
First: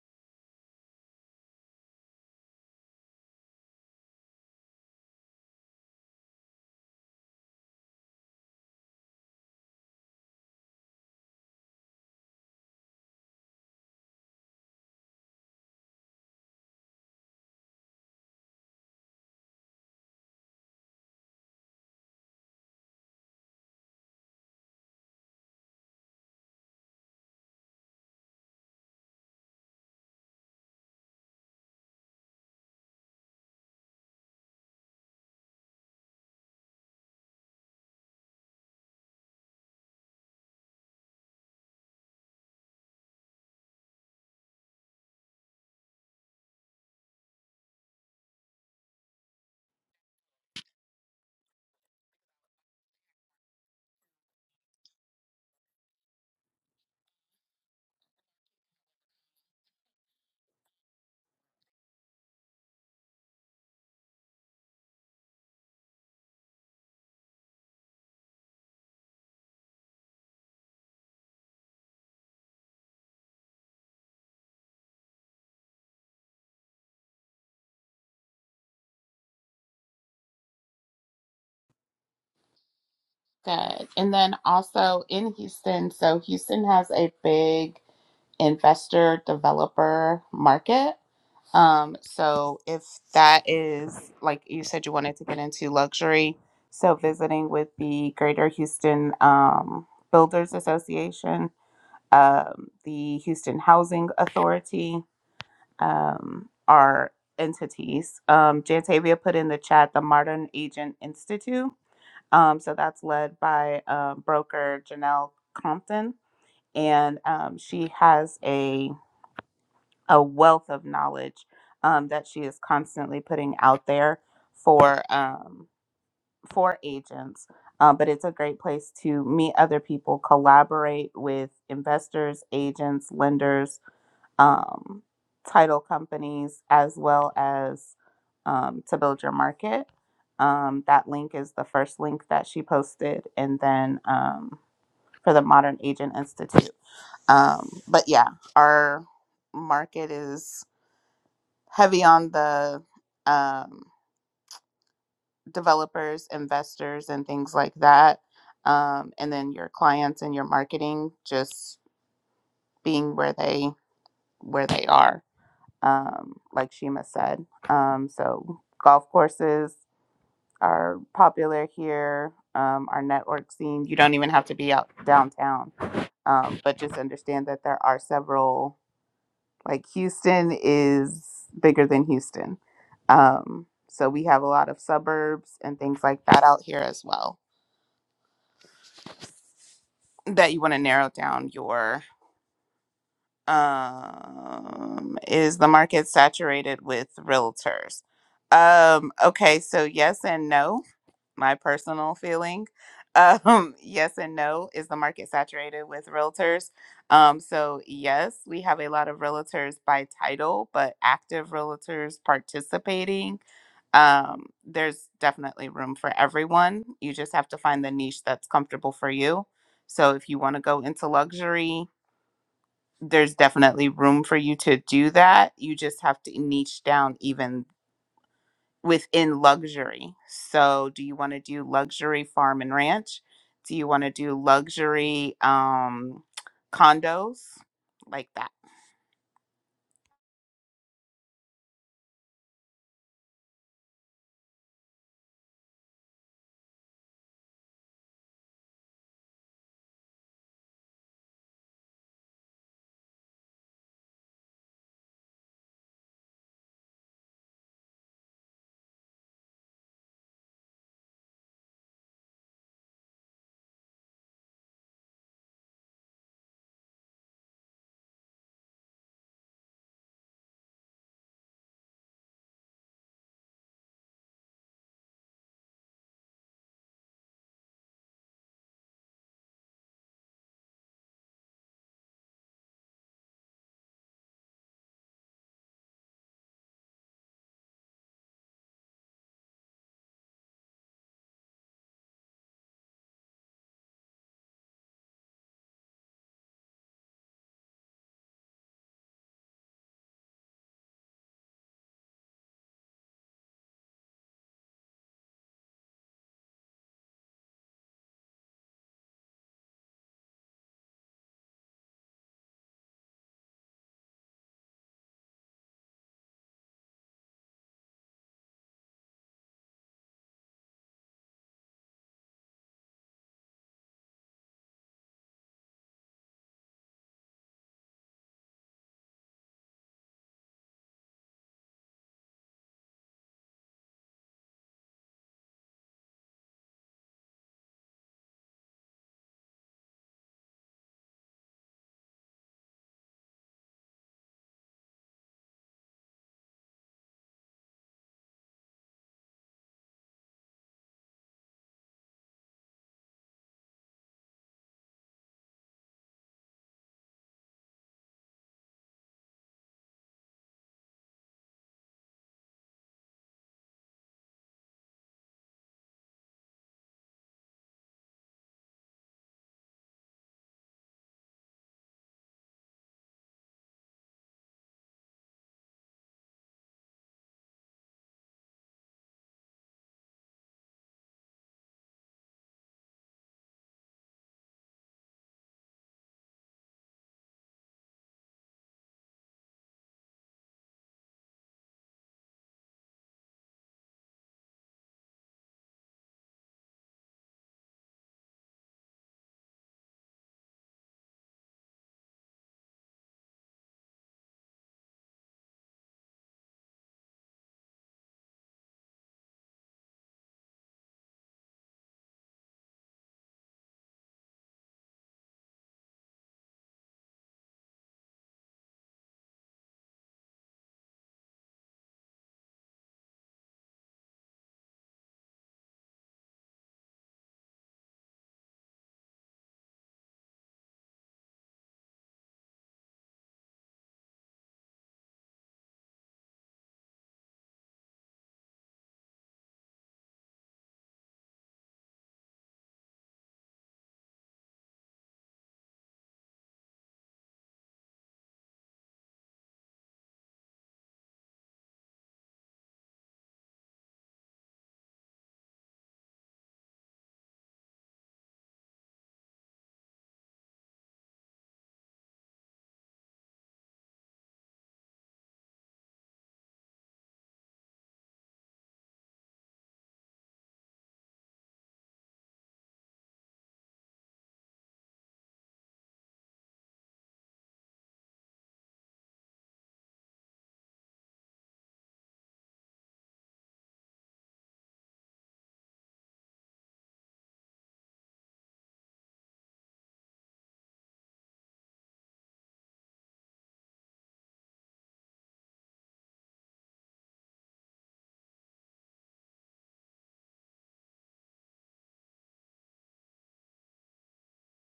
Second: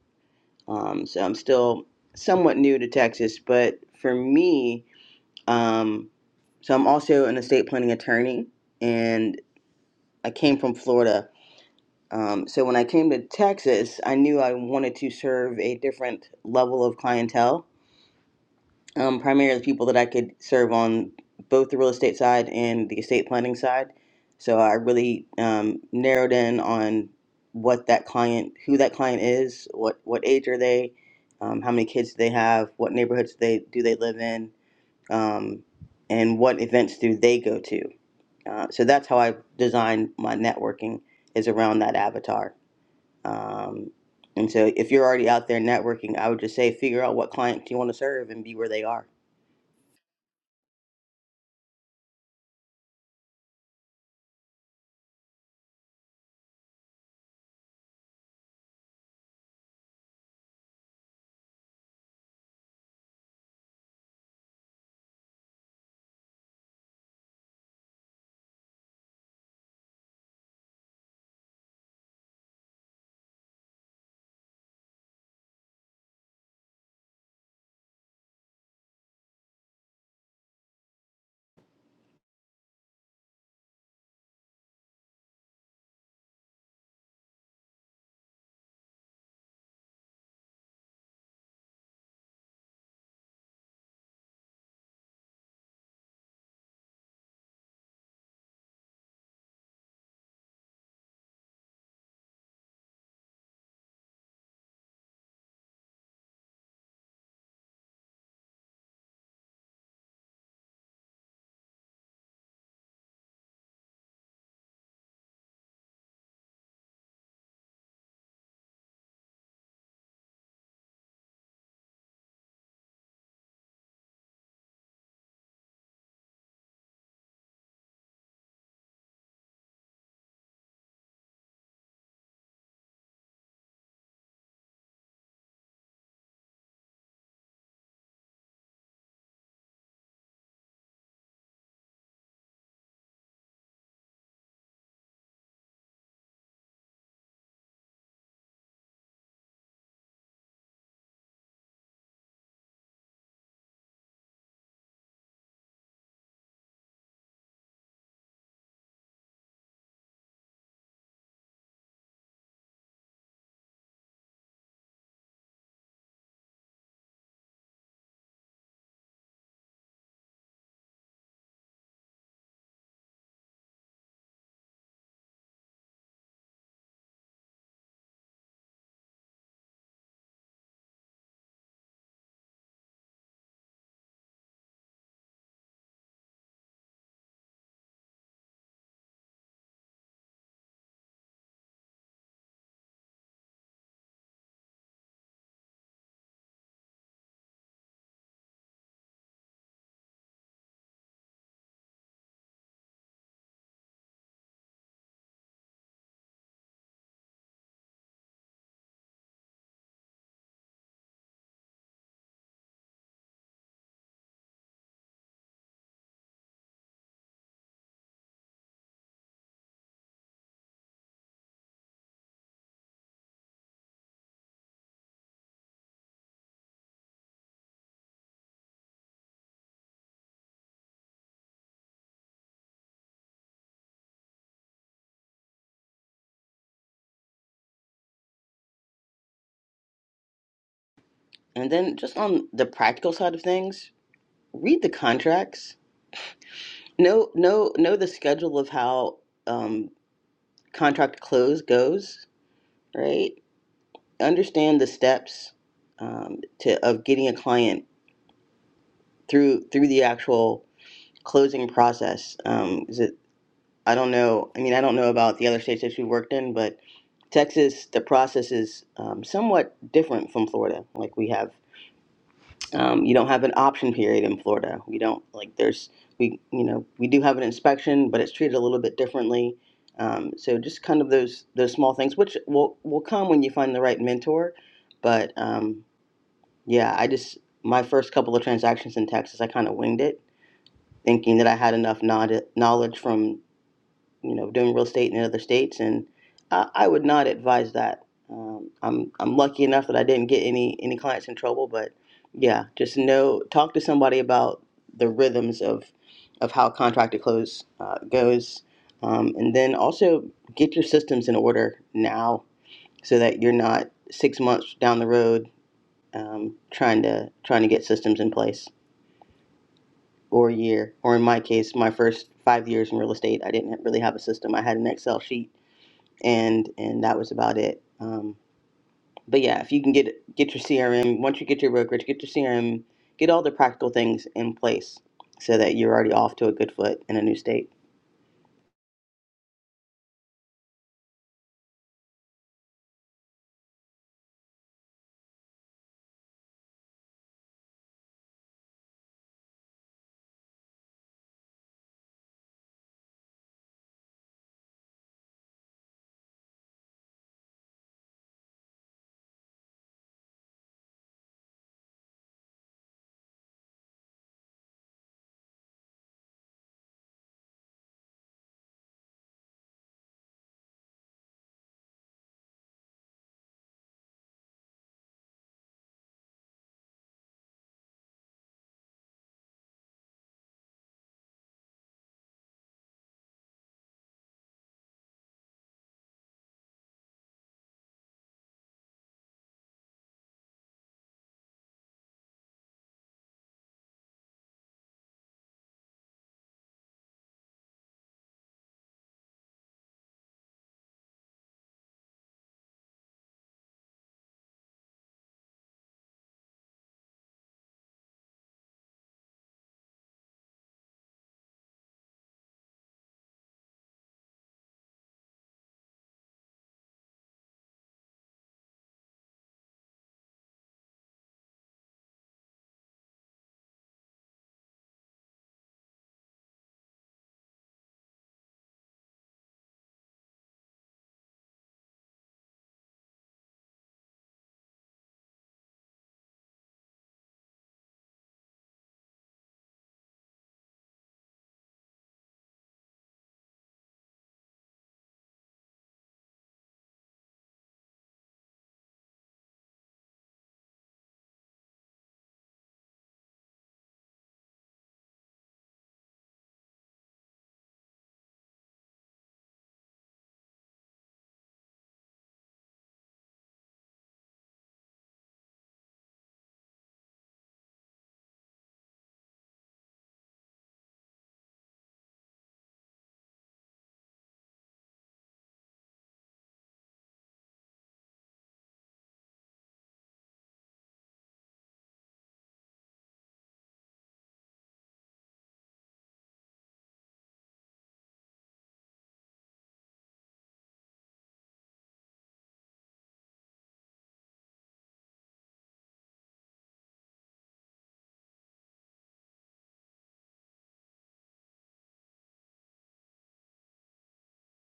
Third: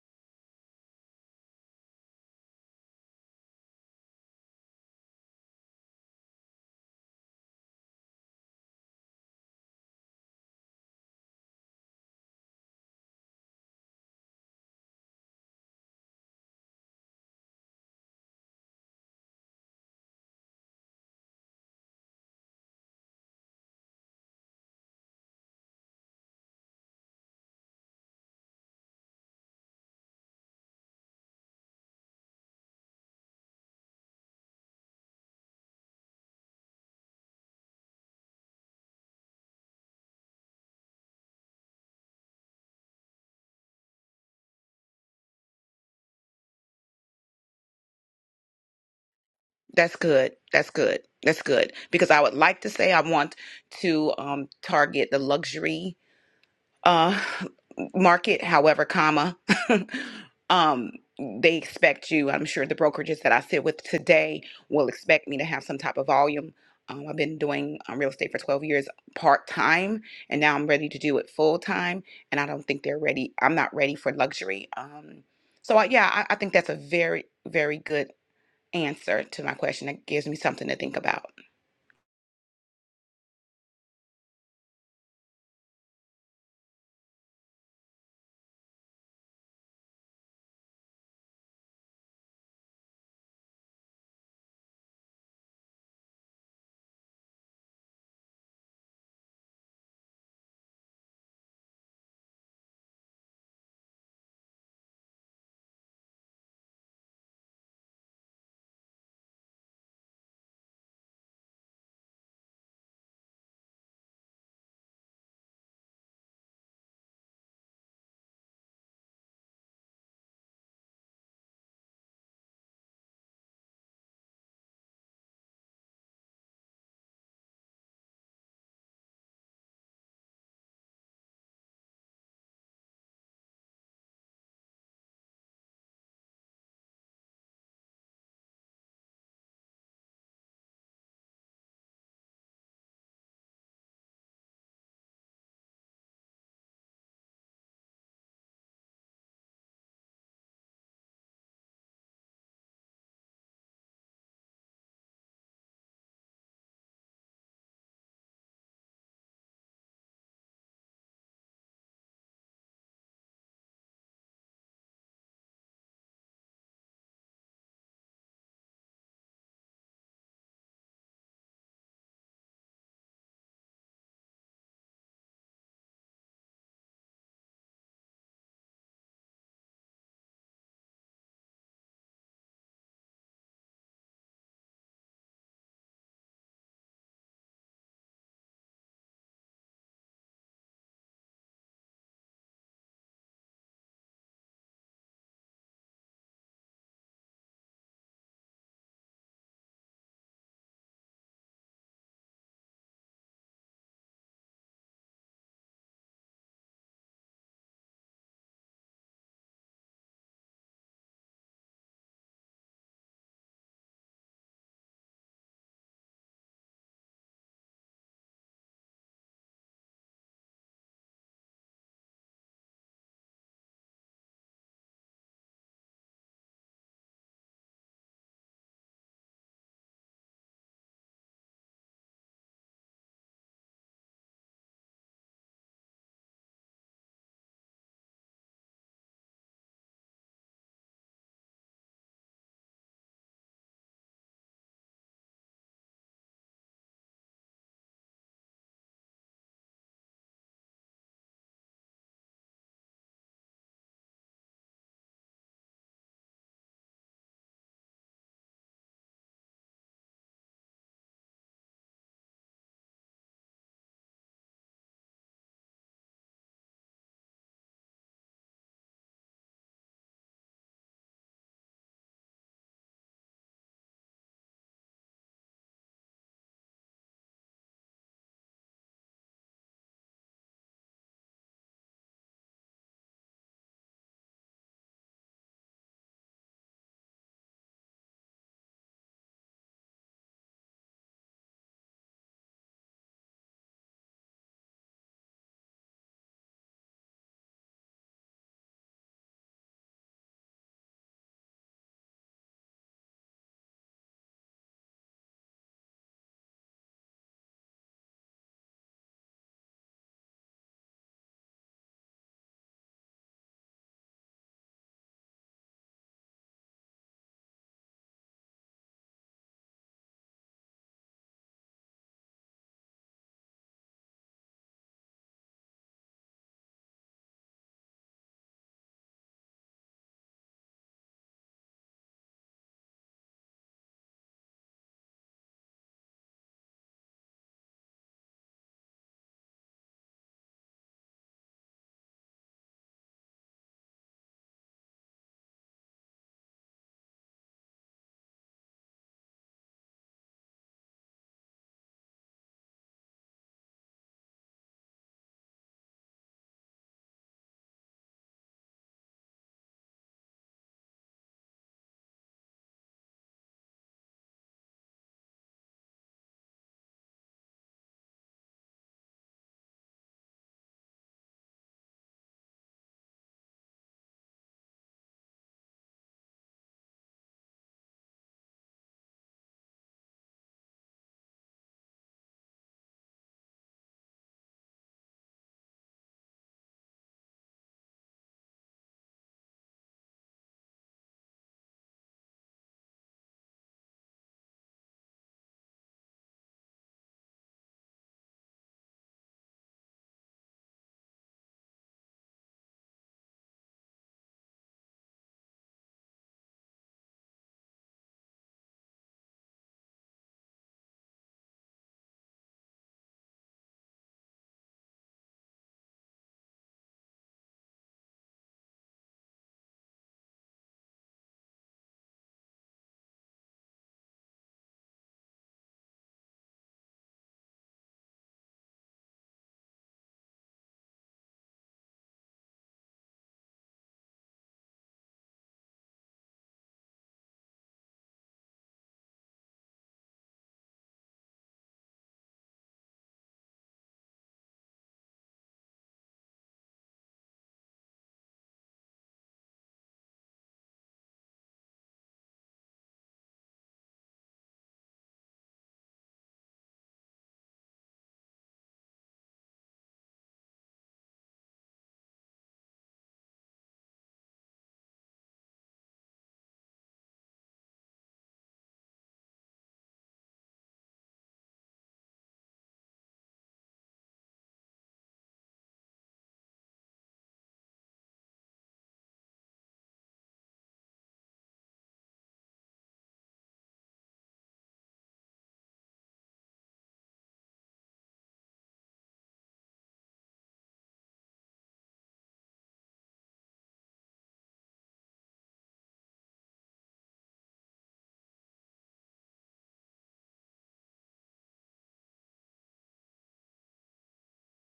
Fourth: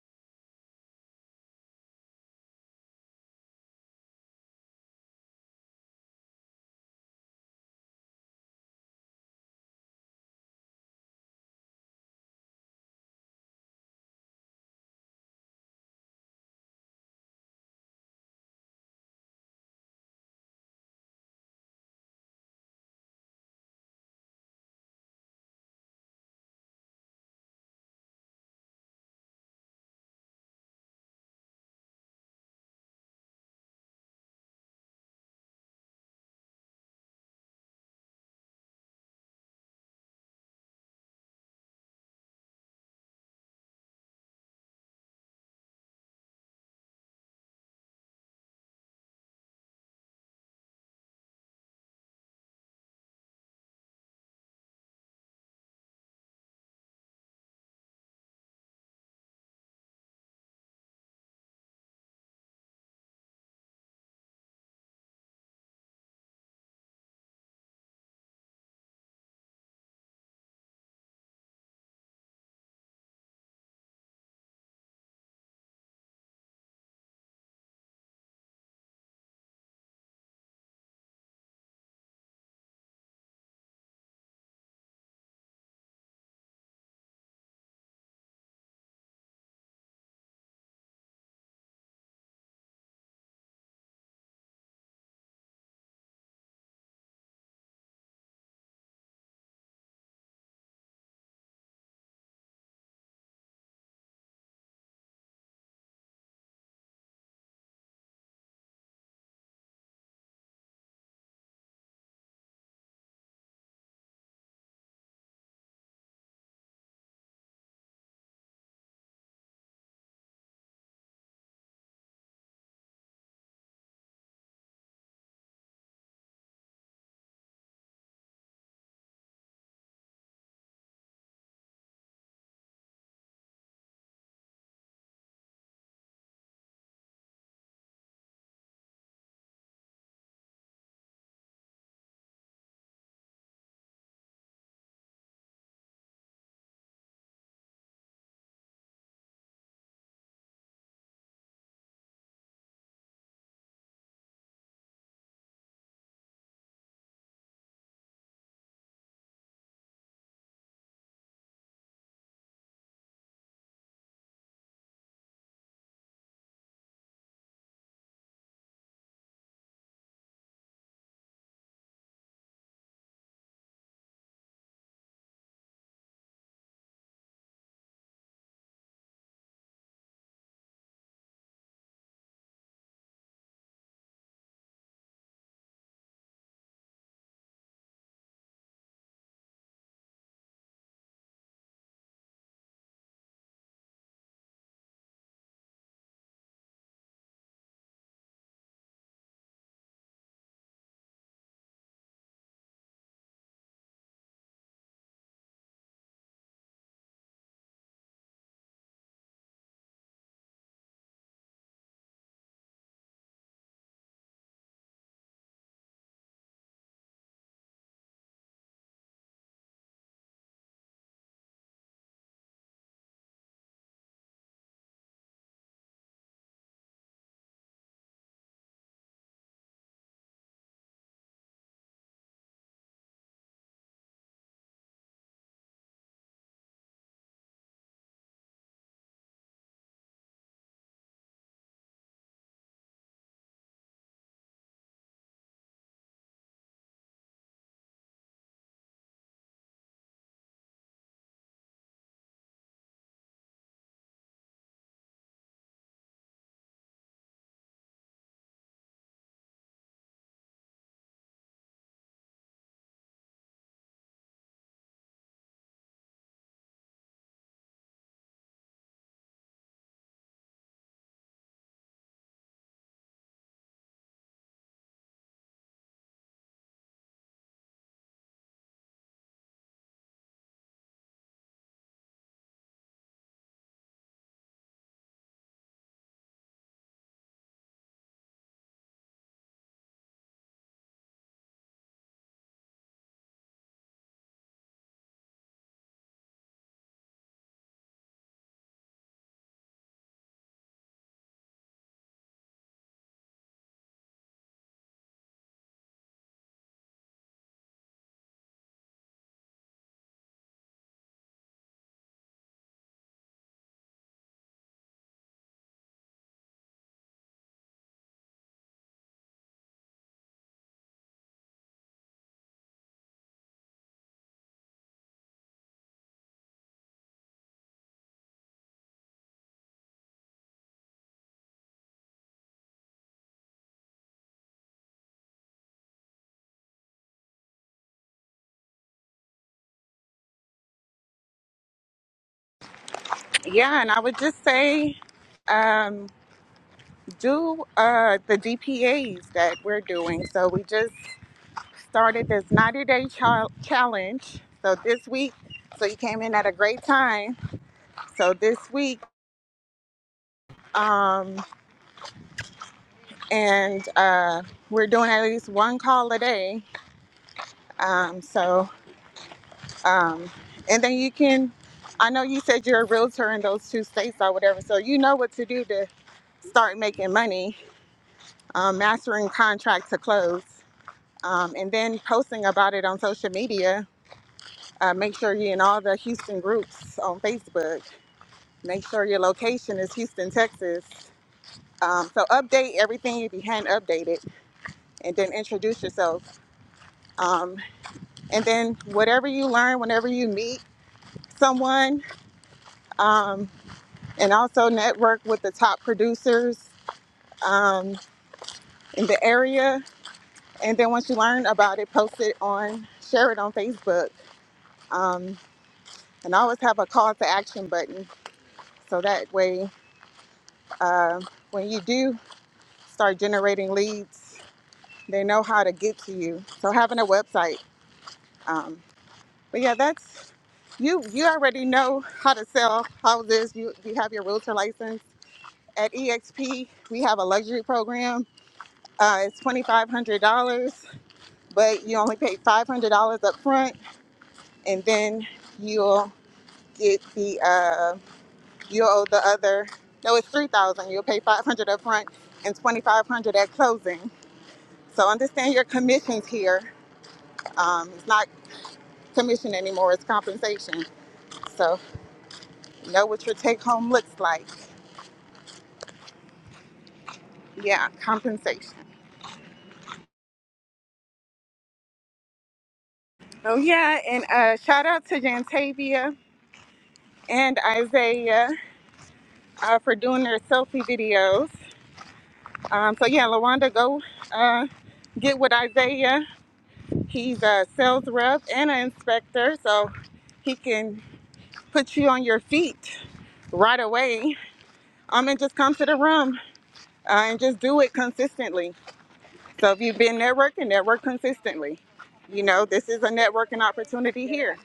C: um, so I'm still somewhat new to Texas, but for me, um, so I'm also an estate planning attorney. and. I came from Florida. Um, so when I came to Texas, I knew I wanted to serve a different level of clientele, um, primarily people that I could serve on both the real estate side and the estate planning side. So I really um, narrowed in on what that client, who that client is, what what age are they, um, how many kids do they have, what neighborhoods they do they live in, um, and what events do they go to. Uh, so that's how I design my networking is around that avatar. Um, and so if you're already out there networking, I would just say figure out what client you want to serve and be where they are.
D: That's good. That's good. That's good because I would like to say I want to um, target the luxury uh, market, however, comma. um, they expect you, I'm sure the brokerages that I sit with today will expect me to have some type of volume. Um, I've been doing um, real estate for 12 years part time, and now I'm ready to do it full time. And I don't think they're ready. I'm not ready for luxury. Um, so, I, yeah, I, I think that's a very, very good answer to my question. It gives me something to think about.
B: Good. And then also in Houston, so Houston has a big investor developer market. Um, so if that is like you said, you wanted to get into luxury, so visiting with the Greater Houston um, Builders Association, um, the Houston Housing Authority um, are entities. Um, Jantavia put in the chat the Modern Agent Institute um, so that's led by um, broker Janelle Compton, and um, she has a a wealth of knowledge um, that she is constantly putting out there for um, for agents. Um, but it's a great place to meet other people, collaborate with investors, agents, lenders, um, title companies as well as um, to build your market. Um, that link is the first link that she posted, and then um, for the Modern Agent Institute. Um, but yeah, our market is heavy on the um, developers, investors, and things like that. Um, and then your clients and your marketing just being where they where they are um, like Shima said. Um, so golf courses are popular here. Um, our network scene, you don't even have to be out downtown, um, but just understand that there are several, like Houston is bigger than Houston. Um, so we have a lot of suburbs and things like that out here as well that you want to narrow down your um is the market saturated with realtors um okay so yes and no my personal feeling. Um, yes and no. Is the market saturated with realtors? Um, so, yes, we have a lot of realtors by title, but active realtors participating. Um, there's definitely room for everyone. You just have to find the niche that's comfortable for you. So, if you want to go into luxury, there's definitely room for you to do that. You just have to niche down even within luxury. So, do you want to do luxury farm and ranch? Do you want to do luxury um, condos like that?
C: And then just on the practical side of things, read the contracts. Know know know the schedule of how um, contract close goes. Right. Understand the steps um, to of getting a client through through the actual closing process. Um, is it I don't know. I mean, I don't know about the other states that you worked in, but Texas, the process is um, somewhat different from Florida. Like we have, um, you don't have an option period in Florida. We don't like there's we you know we do have an inspection, but it's treated a little bit differently. Um, so just kind of those those small things, which will will come when you find the right mentor. But um, yeah, I just my first couple of transactions in Texas, I kind of winged it, thinking that I had enough knowd- knowledge from you know, doing real estate in other states, and I, I would not advise that. Um, I'm I'm lucky enough that I didn't get any any clients in trouble, but yeah, just know talk to somebody about the rhythms of of how contract to close uh, goes, um, and then also get your systems in order now so that you're not six months down the road um, trying to trying to get systems in place or a year or in my case my first five years in real estate i didn't really have a system i had an excel sheet and and that was about it. Um, but yeah, if you can get get your CRM, once you get your brokerage, get your CRM, get all the practical things in place so that you're already off to a good foot in a new state.
A: Yeah, and I would just say um, do uh, the DPAs that we're doing. So we just started this 90 day chal- challenge. So this week, so you came in at a great time. So this week, um, and uh, we're doing at least one call a day Um, so, um, and then you can, I know you said you're a realtor in those two states or whatever, so you know what to do to start making money, um, mastering contract to close. Um, and then posting about it on social media. Uh, make sure you're in all the Houston groups on Facebook. Make sure your location is Houston, Texas. Um, so update everything you behind updated, and then introduce yourself. Um, and then whatever you learn, whenever you meet someone, um, and also network with the top producers um, in the area. And then once you learn about it, post it on, share it on Facebook, um, and always have a call to action button. So that way, uh, when you do start generating leads, they know how to get to you. So having a website, um, but yeah, that's you. You already know how to sell houses. You you have your realtor license. At EXP, we have a luxury program Uh, it's twenty five hundred dollars, but you only pay five hundred dollars up front, and then you'll get the uh, you'll owe the other. No, it's three thousand. dollars. You'll pay five hundred dollars up front and twenty five hundred dollars at closing. So understand your commissions here. Um, it's not commission anymore; it's compensation. So know what your take home looks like. Yeah, compensation. Oh yeah, and uh, shout out to Jantavia and Isaiah uh, for doing their selfie videos. Um, so yeah, LaWanda, go uh, get with Isaiah. He's a sales rep and an inspector, so he can put you on your feet right away. Um, and just come to the room uh, and just do it consistently. So if you've been networking, network consistently. You know, this is a networking opportunity here.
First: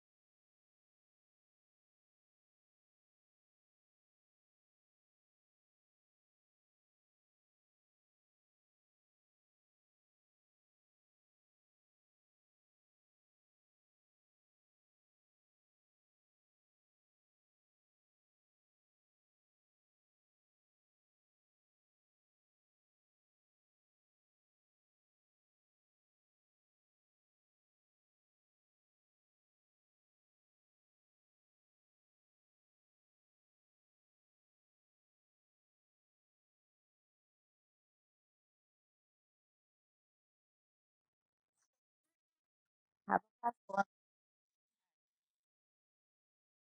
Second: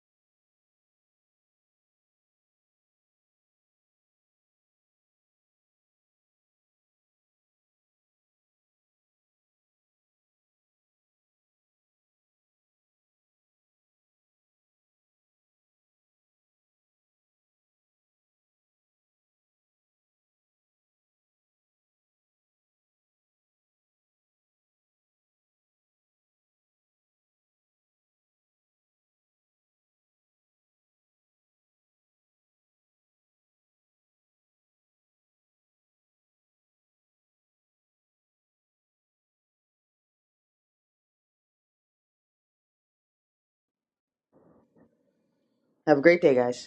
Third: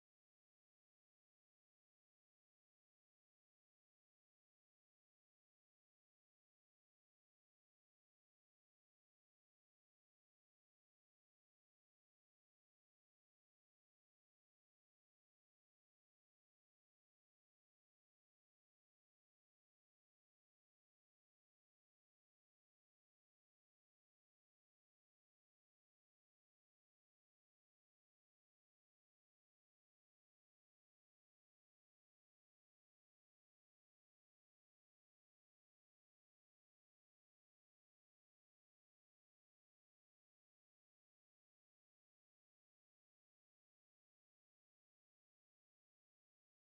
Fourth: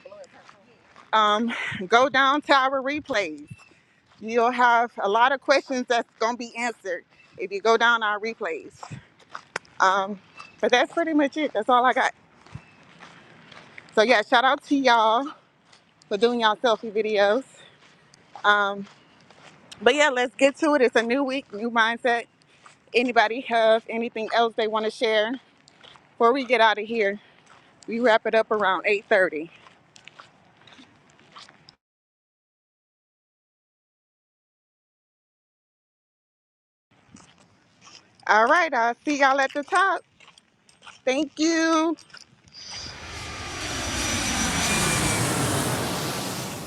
A: Um, go down to our replays. You'll have a lot of questions that's gonna be answered if you go down our replays. Um, but that's pretty much it. That's all I got. So yeah, shout out to y'all for doing y'all selfie videos. Um, but yeah, let's get to it. It's a new week, new mindset. Anybody have anything else they want to share before we get out of here? We wrap it up around 8:30. All right, I'll see y'all at the top. Thank you.
C: Have a great day, guys.